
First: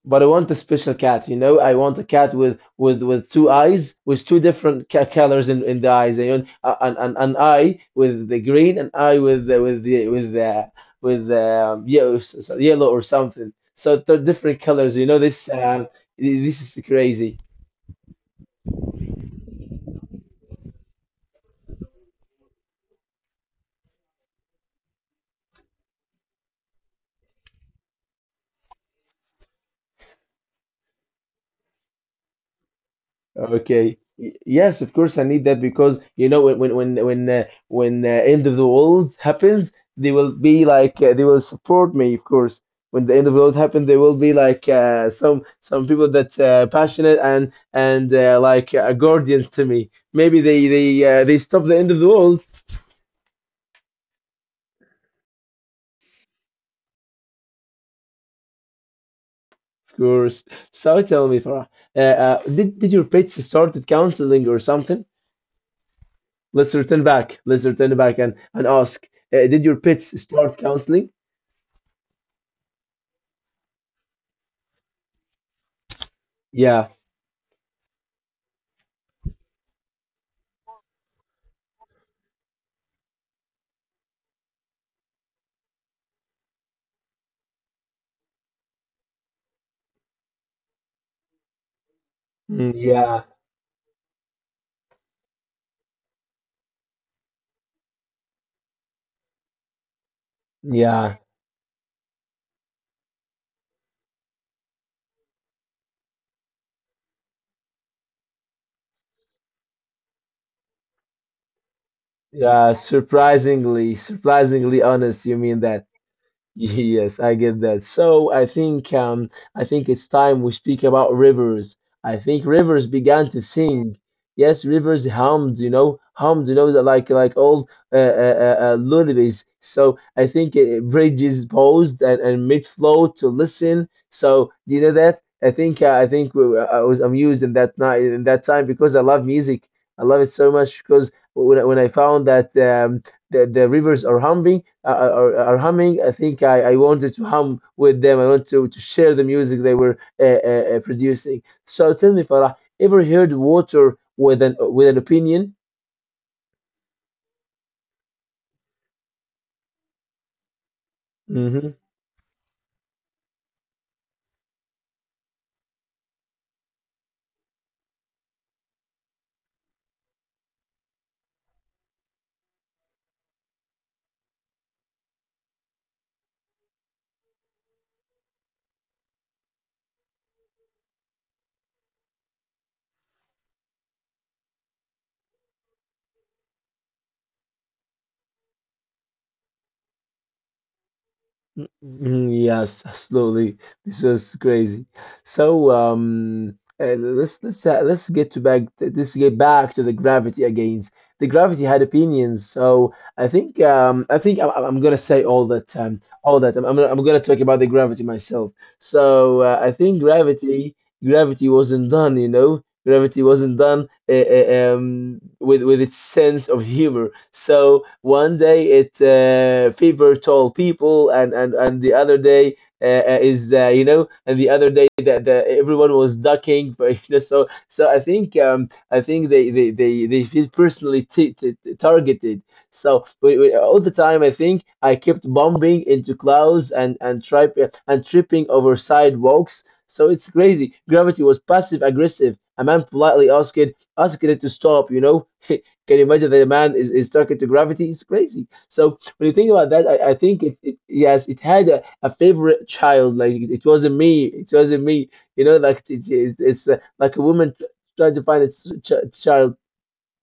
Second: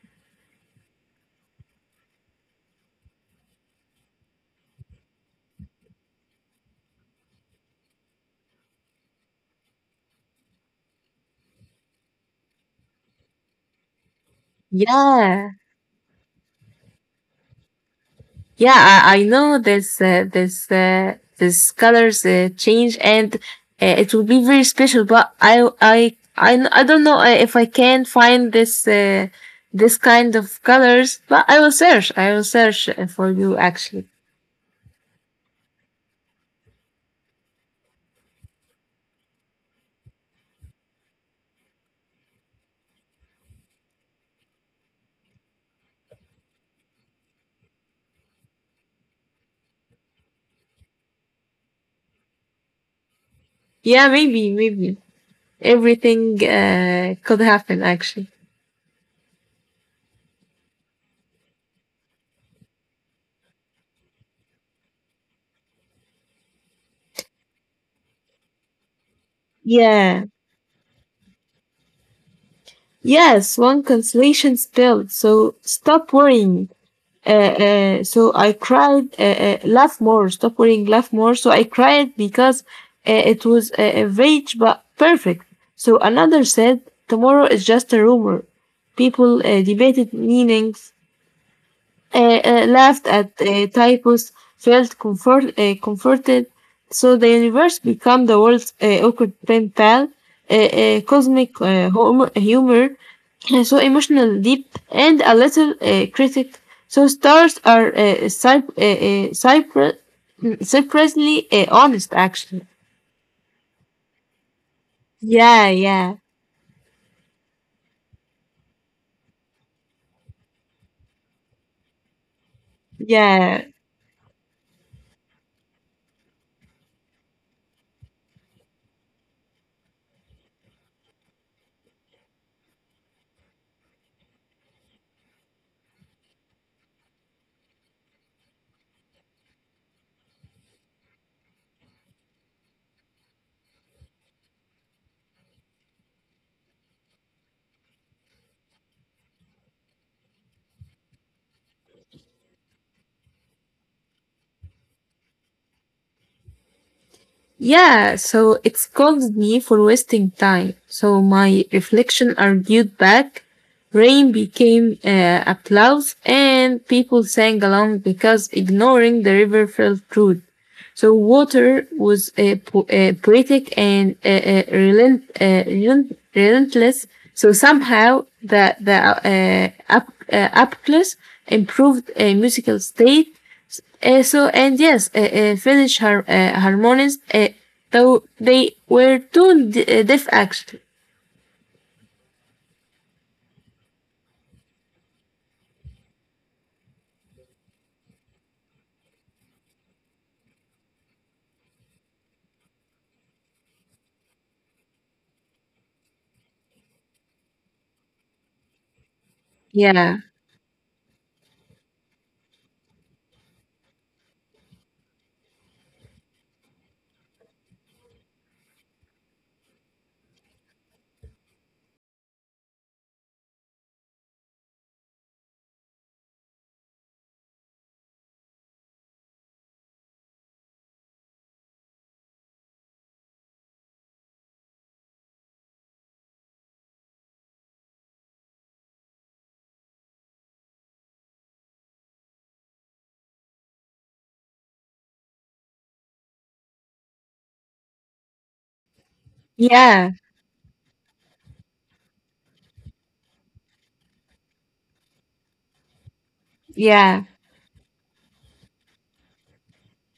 Speaker 1: But I want a special cat. You know, I want a cat with with with two eyes, with two different ca- colors in, in the eyes. You know, an, an an eye with the green, an eye with the, with the with the with the um, yellow, yellow or something. So they're different colors. You know, this
Speaker 2: Yeah.
Speaker 1: uh, this is crazy.
Speaker 2: Yeah, I, I know this uh, this uh, this colors uh, change and uh, it will be very special. But I I I, I don't know uh, if I can find this uh, this kind of colors. But I will search. I will search uh, for you,
Speaker 1: Okay.
Speaker 2: actually.
Speaker 1: Y- Yes, of course I need that because you know when when when when uh, when uh, end of the world happens, they will be like uh, they will support me, of course. When the end of the world happens, there will be like uh, some some people that uh, passionate and and uh, like uh, guardians to me. Maybe they they uh, they stop the end of the world,
Speaker 2: Yeah, maybe maybe everything uh, could happen, actually.
Speaker 1: of course. So tell me, Farah, uh, uh, did did your pets started counseling or something? Let's return back. Let's return back and and ask. Uh, did your pets
Speaker 2: Yeah.
Speaker 1: start counseling?
Speaker 2: Yes, one consolation spell. So stop worrying.
Speaker 1: Yeah.
Speaker 2: Uh, uh, so I cried, uh, uh, laugh more, stop worrying, laugh more. So I cried because uh, it was uh, average but perfect. So another said, tomorrow is just a rumor. People uh, debated meanings, uh, uh,
Speaker 1: Mm,
Speaker 2: laughed
Speaker 1: yeah,
Speaker 2: at uh, typos, felt comfort, uh, comforted. So the universe became the world's uh, awkward pen pal, uh, uh,
Speaker 1: yeah,
Speaker 2: cosmic uh, humor, humor, uh, so emotional deep, and a little uh, critic. So stars are uh, cyp- uh, uh, cypre- mm, surprisingly uh, honest, actually.
Speaker 1: yeah. Surprisingly, surprisingly honest. You mean
Speaker 2: Yeah,
Speaker 1: that?
Speaker 2: yeah,
Speaker 1: Yes, I get that. So I think um, I think it's time we speak about rivers. I think rivers began to
Speaker 2: yeah.
Speaker 1: sing. Yes, rivers hummed, you know, hummed, you know, like like old uh, uh, uh, uh, lullabies. So I think uh, bridges paused and, and mid flow to listen. So do you know that? I think uh, I think we, I was amused in that night in that time because I love music. I love it so much because when I, when I found that um, the the rivers are humming are, are are humming. I think I, I wanted to hum with them. I want to, to share the music they were uh, uh, uh, producing. So tell me, Farah, ever heard water with an with an opinion?
Speaker 2: Yeah, so it scolded me for wasting time. So my reflection argued back. Rain became uh, applause, and people sang along because ignoring the river felt rude. So water was uh, po- uh, poetic and uh, uh, relent- uh, relent- relentless. So somehow the the uh, up uh, up improved uh, musical state uh, so and yes, uh, uh, Finnish har- uh, harmonists, uh, though they were too d- uh, deaf, actually.
Speaker 1: Mm, mm, yes, (laughs) absolutely. This was crazy. So um, uh, let's let's uh, let's get to back let's get back to the gravity again. The gravity had opinions, so I think um, I think I'm, I'm I'm gonna say all that um, all that I'm, I'm gonna, I'm gonna talk about the gravity myself. So uh, I think
Speaker 2: Yeah,
Speaker 1: gravity gravity wasn't done, you know, gravity wasn't done uh, um, with with its sense of humor. So one day it uh, favor tall people, and and and the other day. Uh, uh, is uh, You know, and the other day that the, everyone was ducking, (laughs) but you know, so so I think um, I think they they they, they feel personally t- t- targeted. So we, we, all the time, I think I kept bumping into clouds and and trip and tripping over sidewalks. So it's crazy. Gravity was passive aggressive. A man politely asked, Asking it to stop, you know. (laughs) Can you imagine that a man is, is stuck into gravity? It's crazy. So when you think about that, I, I
Speaker 2: yeah,
Speaker 1: think it, it yes, it had a, a favorite child. Like it, it wasn't me. It wasn't me. You know, like it, it's, it's uh, like a
Speaker 2: yeah,
Speaker 1: woman trying to find its ch- child.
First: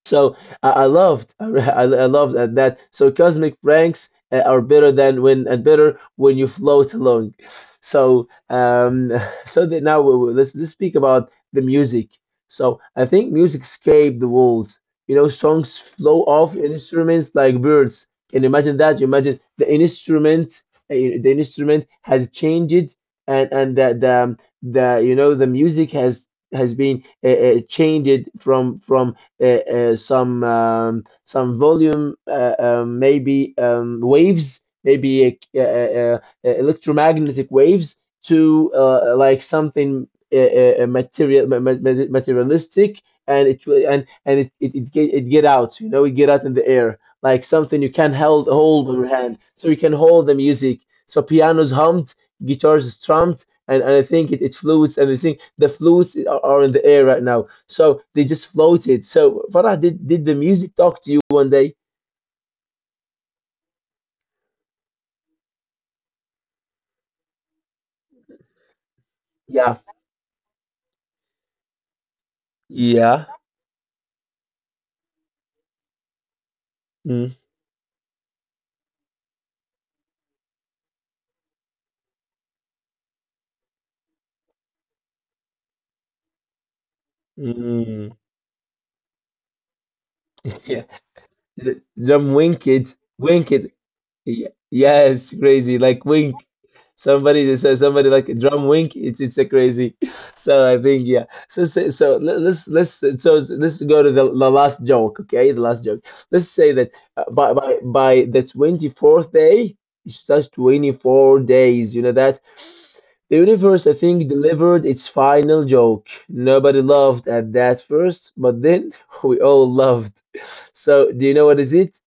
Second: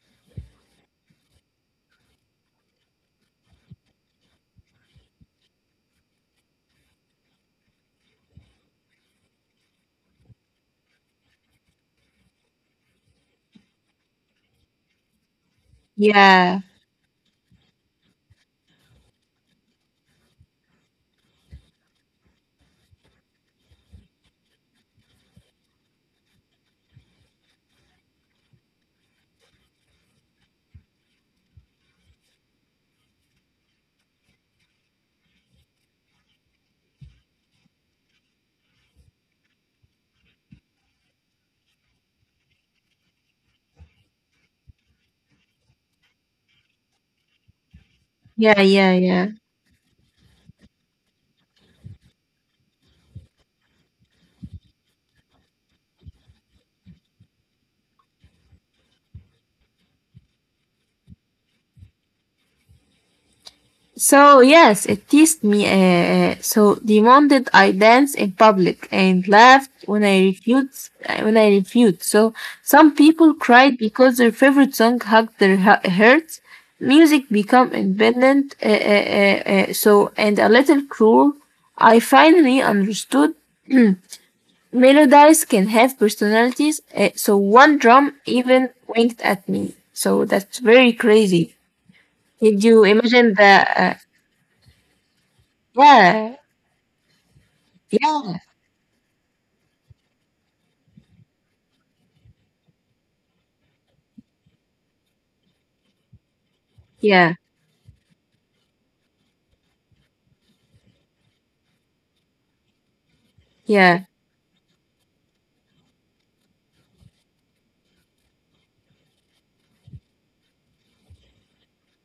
Speaker 1: So I, I loved, (laughs) I, I loved that, that. So cosmic pranks uh, are better than when and better when you float along. (laughs) So um, so that now we, we- let's let's speak about the music. So I think music escaped the walls. You know, songs flow off
Speaker 2: yeah,
Speaker 1: instruments like birds. Can you imagine that? You imagine the instrument, uh, the instrument has changed, and and the the, the you know the music has has been uh, uh, changed from from uh, uh, some um, some volume, uh, um, maybe um, waves, maybe uh, uh, uh, uh, electromagnetic waves to uh, like something uh, uh, uh, material materialistic. And it will and and it, it, it get it get out you know it get out in the air like something you can hold
Speaker 2: yeah,
Speaker 1: hold
Speaker 2: yeah,
Speaker 1: with your
Speaker 2: yeah.
Speaker 1: hand, so you can hold the music. So pianos hummed, guitars strummed, and, and I think it, it floats, and I think the floats are, are in the air right now. So they just floated. So Farah, did did the music talk to you one day?
Speaker 2: So yes, it teased me. Uh, so demanded I dance in public and laughed
Speaker 1: Yeah,
Speaker 2: when I refused. uh, When I refused, so some
Speaker 1: yeah,
Speaker 2: people cried because their favorite song hugged their hu- hearts. Music
Speaker 1: mm,
Speaker 2: become independent. Uh, uh, uh, uh, so and a little cruel. I finally understood melodies can have personalities. Uh, so one
Speaker 1: mm,
Speaker 2: drum even winked at me. So that's
Speaker 1: (laughs) yeah.
Speaker 2: very crazy.
Speaker 1: The- Drum winked,
Speaker 2: Did you imagine
Speaker 1: winked.
Speaker 2: the? Uh,
Speaker 1: Y- Yeah, it's crazy. Like wink,
Speaker 2: yeah.
Speaker 1: somebody that says somebody like
Speaker 2: Yeah,
Speaker 1: drum wink. It's it's a crazy. (laughs) So I think yeah. So so, so le- let's let's so let's go to the, the last joke. Okay, the last joke. Let's say that uh,
Speaker 2: yeah,
Speaker 1: by by by the twenty fourth day. It's just twenty four days. You know that the universe, I
Speaker 2: yeah,
Speaker 1: think, delivered its final joke. Nobody laughed at that first, but then (laughs) we all loved. So do you know what is it?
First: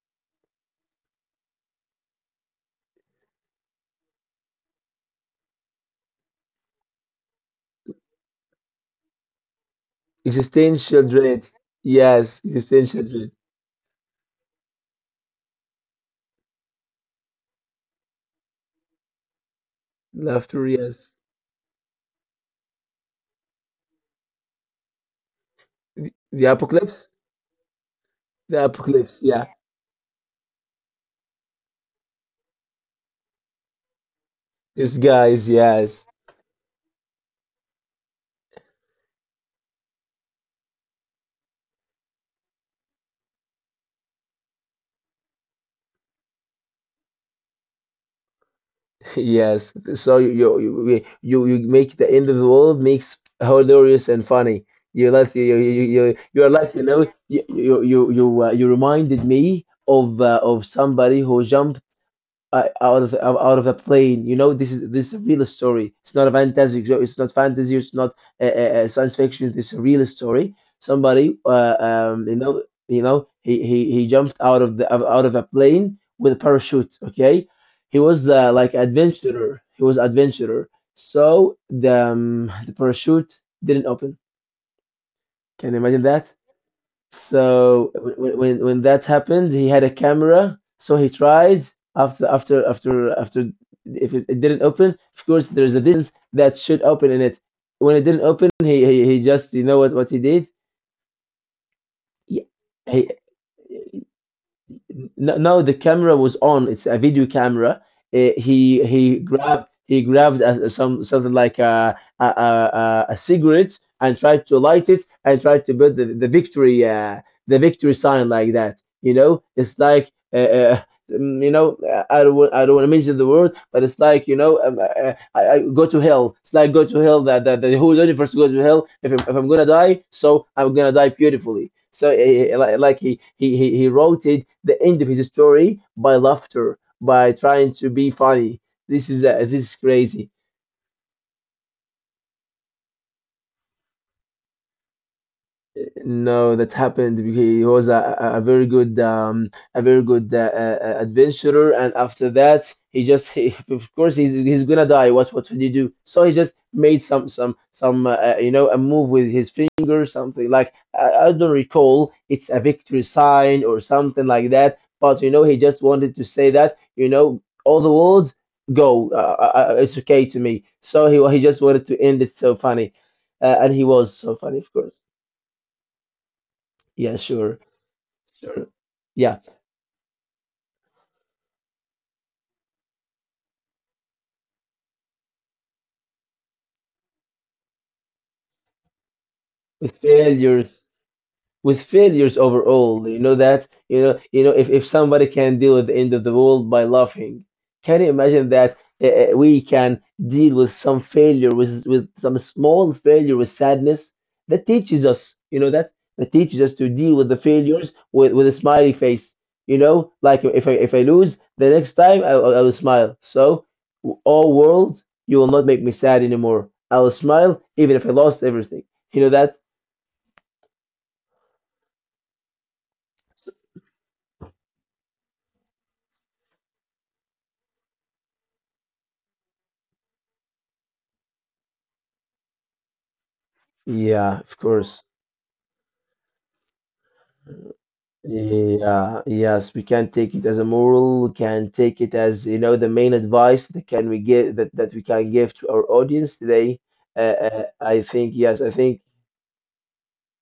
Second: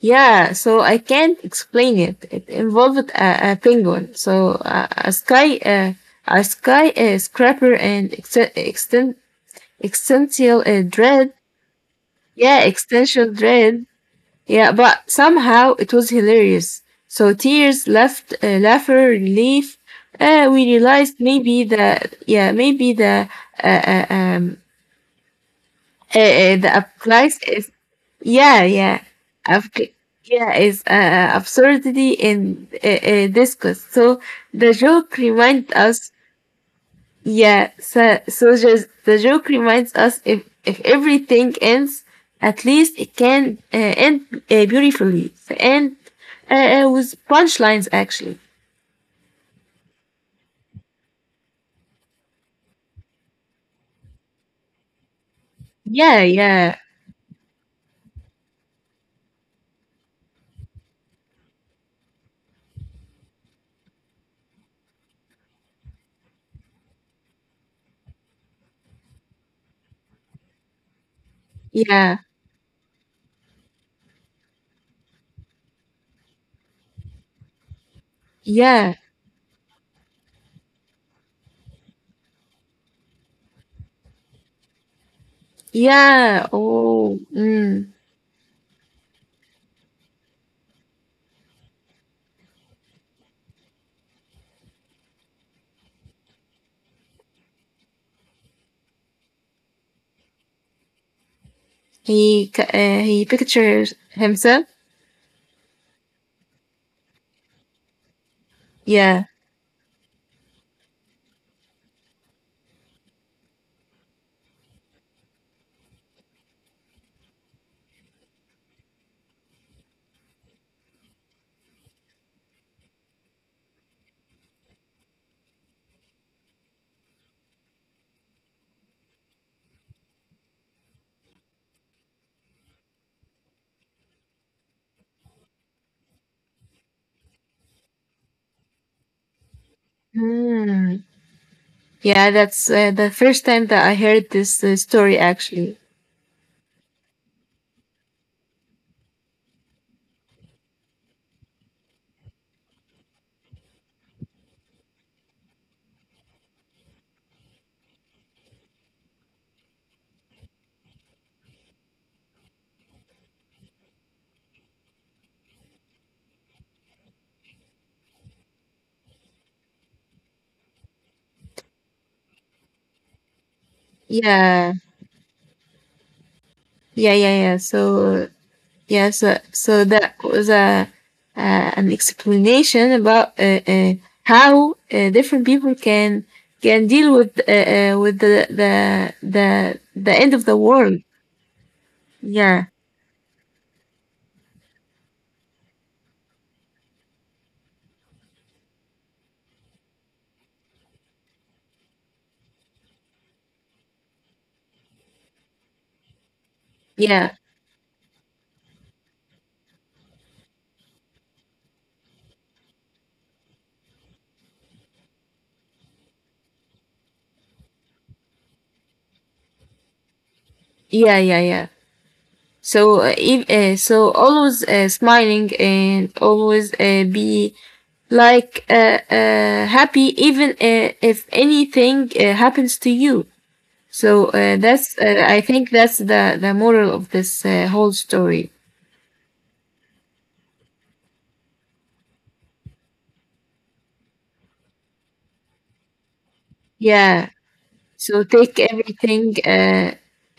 Speaker 2: yeah. So I can't explain it. It involved a, a penguin, so a, a sky, uh, a sky uh, scraper, and exten- exten- existential uh,
Speaker 1: Existential
Speaker 2: dread.
Speaker 1: dread. Yes,
Speaker 2: Yeah,
Speaker 1: existential
Speaker 2: existential
Speaker 1: dread.
Speaker 2: dread. Yeah, but somehow it was hilarious. So tears left, uh, laughter, relief. Uh, we
Speaker 1: Laughter, yes.
Speaker 2: realized maybe the, yeah, maybe the uh, uh, um
Speaker 1: The,
Speaker 2: uh,
Speaker 1: the
Speaker 2: uh, the
Speaker 1: apocalypse?
Speaker 2: applies is.
Speaker 1: The
Speaker 2: Yeah, yeah.
Speaker 1: apocalypse, yeah.
Speaker 2: Of c- yeah, is uh, uh, absurdity in uh, uh, discuss. So the
Speaker 1: These
Speaker 2: joke
Speaker 1: guys,
Speaker 2: reminds
Speaker 1: yes.
Speaker 2: us.
Speaker 1: (laughs)
Speaker 2: Yeah, so, so just the joke reminds us, if if everything ends, at least it can uh, end uh, beautifully and uh, uh, with punchlines, actually.
Speaker 1: Yes. So you you you you you make the end of the world makes hilarious and funny. You less you you you you
Speaker 2: Yeah,
Speaker 1: you are like,
Speaker 2: yeah,
Speaker 1: you know, you you you you, uh, you reminded me of uh, of somebody who jumped uh, out of out of a plane. You know, this is this is a real story. It's not a fantasy. It's not fantasy. It's not uh, uh, uh, science fiction. It's a real story. Somebody, uh,
Speaker 2: yeah,
Speaker 1: um, you know, you know, he, he he jumped out of the out of a plane with a parachute. Okay, he was uh, like
Speaker 2: yeah,
Speaker 1: adventurer. He was adventurer. So the um, the parachute didn't open. Can you imagine that?
Speaker 2: yeah. Oh, mm.
Speaker 1: So when, when when that happened, he had a camera, so he tried after after after after if it, it didn't open. Of course there's a distance that should open in it. When it didn't open, he he, he just you know what what he did? He,
Speaker 2: he c- uh,
Speaker 1: he
Speaker 2: he pictures himself.
Speaker 1: No, no, the camera was on. It's a video camera. Uh, he he
Speaker 2: Yeah.
Speaker 1: grabbed he grabbed a, some something like a, a a a cigarette and tried to light it and tried to put the, the victory uh, the victory sign like that. You know, it's like uh, um, you know, I don't, wa- I don't want to mention the word, but it's like, you know, um, I, I I go to hell. It's like go to hell, that, that that the whole universe goes to hell. If I'm, if I'm going to die, so I'm going to die beautifully. So eh, eh, eh, like like he, he, he he wrote it, the end of his story by laughter, by trying to be funny. This is, uh, this is crazy.
Speaker 2: Hmm. Yeah, that's uh, the first time that I heard this uh, story, actually.
Speaker 1: No, that happened because he was a, a a very good um, a very good uh, uh, uh, adventurer, and after that, he just he, (laughs) of course he's he's gonna die. What what would he do? So he just made some some some uh, uh, you know, a move with his finger, something like I, I don't recall. It's a victory sign or something like that. But you know he just wanted to say that you know all the world go. Uh, uh, uh, it's okay to me. So he he just wanted to end it so funny, uh, and he was so funny, of
Speaker 2: Yeah,
Speaker 1: course.
Speaker 2: yeah,
Speaker 1: Yeah,
Speaker 2: yeah, yeah.
Speaker 1: sure.
Speaker 2: So
Speaker 1: Sure.
Speaker 2: yeah,
Speaker 1: Yeah,
Speaker 2: so so that was a uh, an explanation about uh, uh, how uh, different people can can deal with uh, uh, with the, the the the end of the
Speaker 1: failures.
Speaker 2: world.
Speaker 1: With failures
Speaker 2: Yeah,
Speaker 1: overall. You know that, you know you know, if, if somebody can deal with the end of the world by laughing, can you imagine that uh, we can deal with some failure with with some small failure with sadness that teaches us, you know, that that teaches us to deal with the
Speaker 2: yeah,
Speaker 1: failures with, with a smiley face. You know, like if I, if I lose the next time, I, I will smile. So, all world, you will not make me sad anymore. I will smile even if I lost everything. You know that?
Speaker 2: yeah, yeah, yeah. So uh, if, uh, so always uh, smiling and always uh, be like uh, uh, happy even uh, if anything uh, happens to you. So
Speaker 1: Yeah, of
Speaker 2: uh, that's
Speaker 1: course.
Speaker 2: uh, I think that's the the moral of this uh, whole story.
Speaker 1: Yeah, yes, we can take it as a moral. We can take it as, you know, the main advice that can we give, that, that we can give to our audience today. Uh,
Speaker 2: Yeah.
Speaker 1: uh, I
Speaker 2: So
Speaker 1: think yes,
Speaker 2: take
Speaker 1: I think
Speaker 2: everything uh,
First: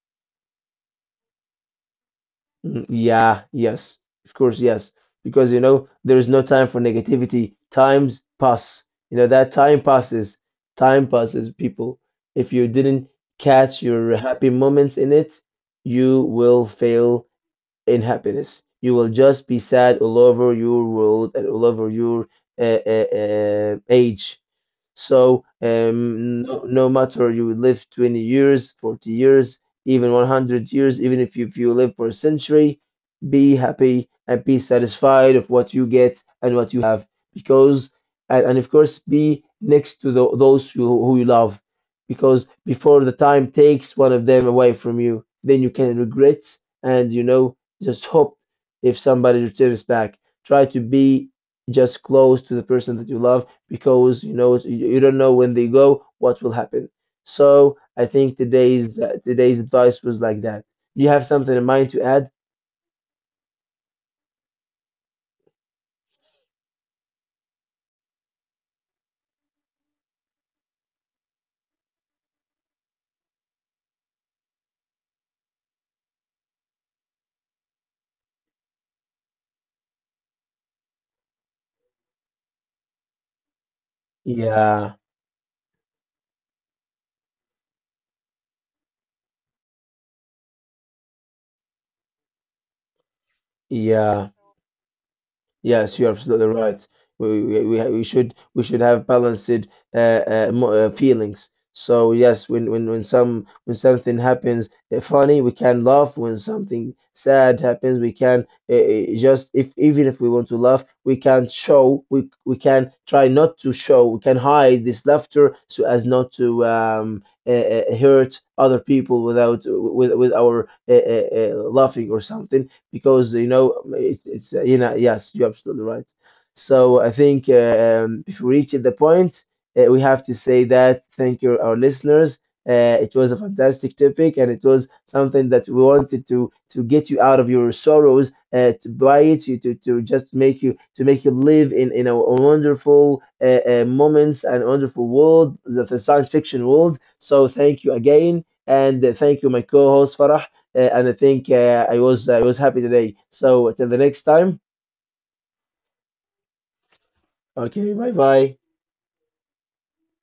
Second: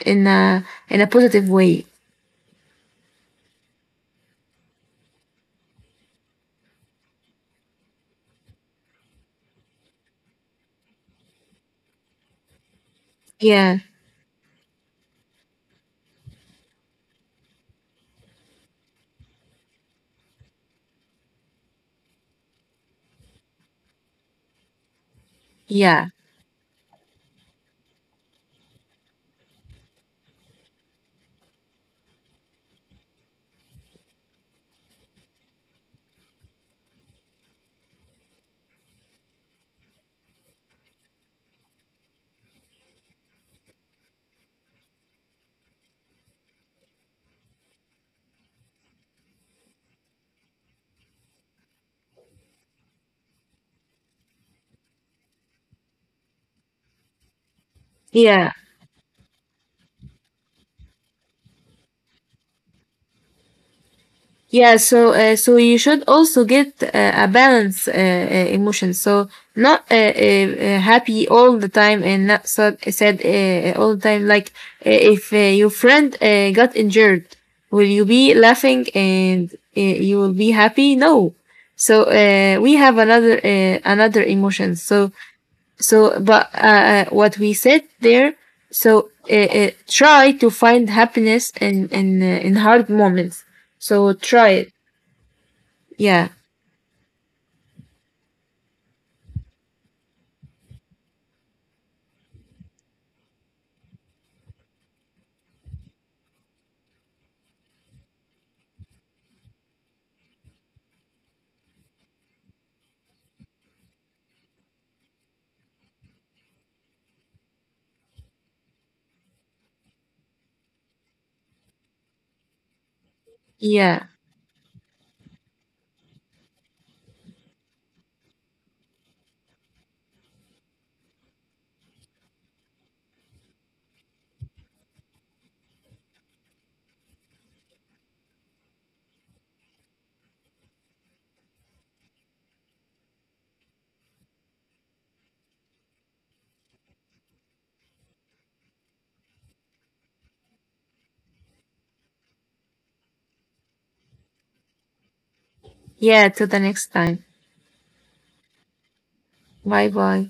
Speaker 2: in a in a positive way.
Speaker 1: mm, yeah, yes, of course, yes, because you know there is no time for negativity. Times pass, you know that time passes, time passes, people. If you didn't
Speaker 2: Yeah.
Speaker 1: catch your happy moments in it, you will fail in happiness. You will just be sad all over your world and all over your uh, uh, uh, age. So
Speaker 2: Yeah.
Speaker 1: um, no, no matter you live twenty years, forty years, even one hundred years, even if you, if you live for a century, be happy and be satisfied of what you get and what you have. Because and, and of course, be next to tho- those who, who you love. Because before the time takes one of them away from you, then you can regret, and you know, just hope if somebody returns back. Try to be just close to the person that you love, because you know you don't know when they go what will happen. So I think
Speaker 2: Yeah.
Speaker 1: today's uh, today's advice was like that. Do you have something in mind to add?
Speaker 2: Yeah, so uh, so you should also get uh, a balance uh, uh, emotion. So not uh, uh, uh, happy all the time and not sad, sad uh, uh, all the time. Like uh, if uh, your friend uh, got injured, will you be laughing and uh, you will be happy? No. So uh, we have another uh, another emotions.
Speaker 1: Yeah,
Speaker 2: So so but uh, uh, what we said there. So uh, uh, try to find happiness in in uh, in hard moments. So
Speaker 1: yeah,
Speaker 2: try it.
Speaker 1: yes, you're
Speaker 2: Yeah.
Speaker 1: absolutely right. We we we ha- we should we should have balanced uh, uh, mo- uh, feelings. So yes, when when when some when something happens uh, funny, we can laugh. When something sad happens, we can uh, uh, just, if even if we want to laugh, we can show we we can try not to show. We can hide this laughter so as not to um uh, uh, hurt other people without with with our uh, uh, uh, laughing or something, because you know
Speaker 2: Yeah.
Speaker 1: it's, it's uh, you know, yes, you're absolutely right. So I think uh, um, if we reach at the point, uh, we have to say that thank you our listeners. Uh, it was a fantastic topic, and it was something that we wanted to to get you out of your sorrows, uh, to buy it you to, to just make you to make you live in in a wonderful uh, uh, moments and wonderful world, the, the science fiction world. So thank you again, and uh, thank you my co-host Farah, uh, and I think uh, I was, I was happy today. So till the next time.
Speaker 2: Yeah. Till the next time.
Speaker 1: Okay, bye bye.
Speaker 2: Bye bye.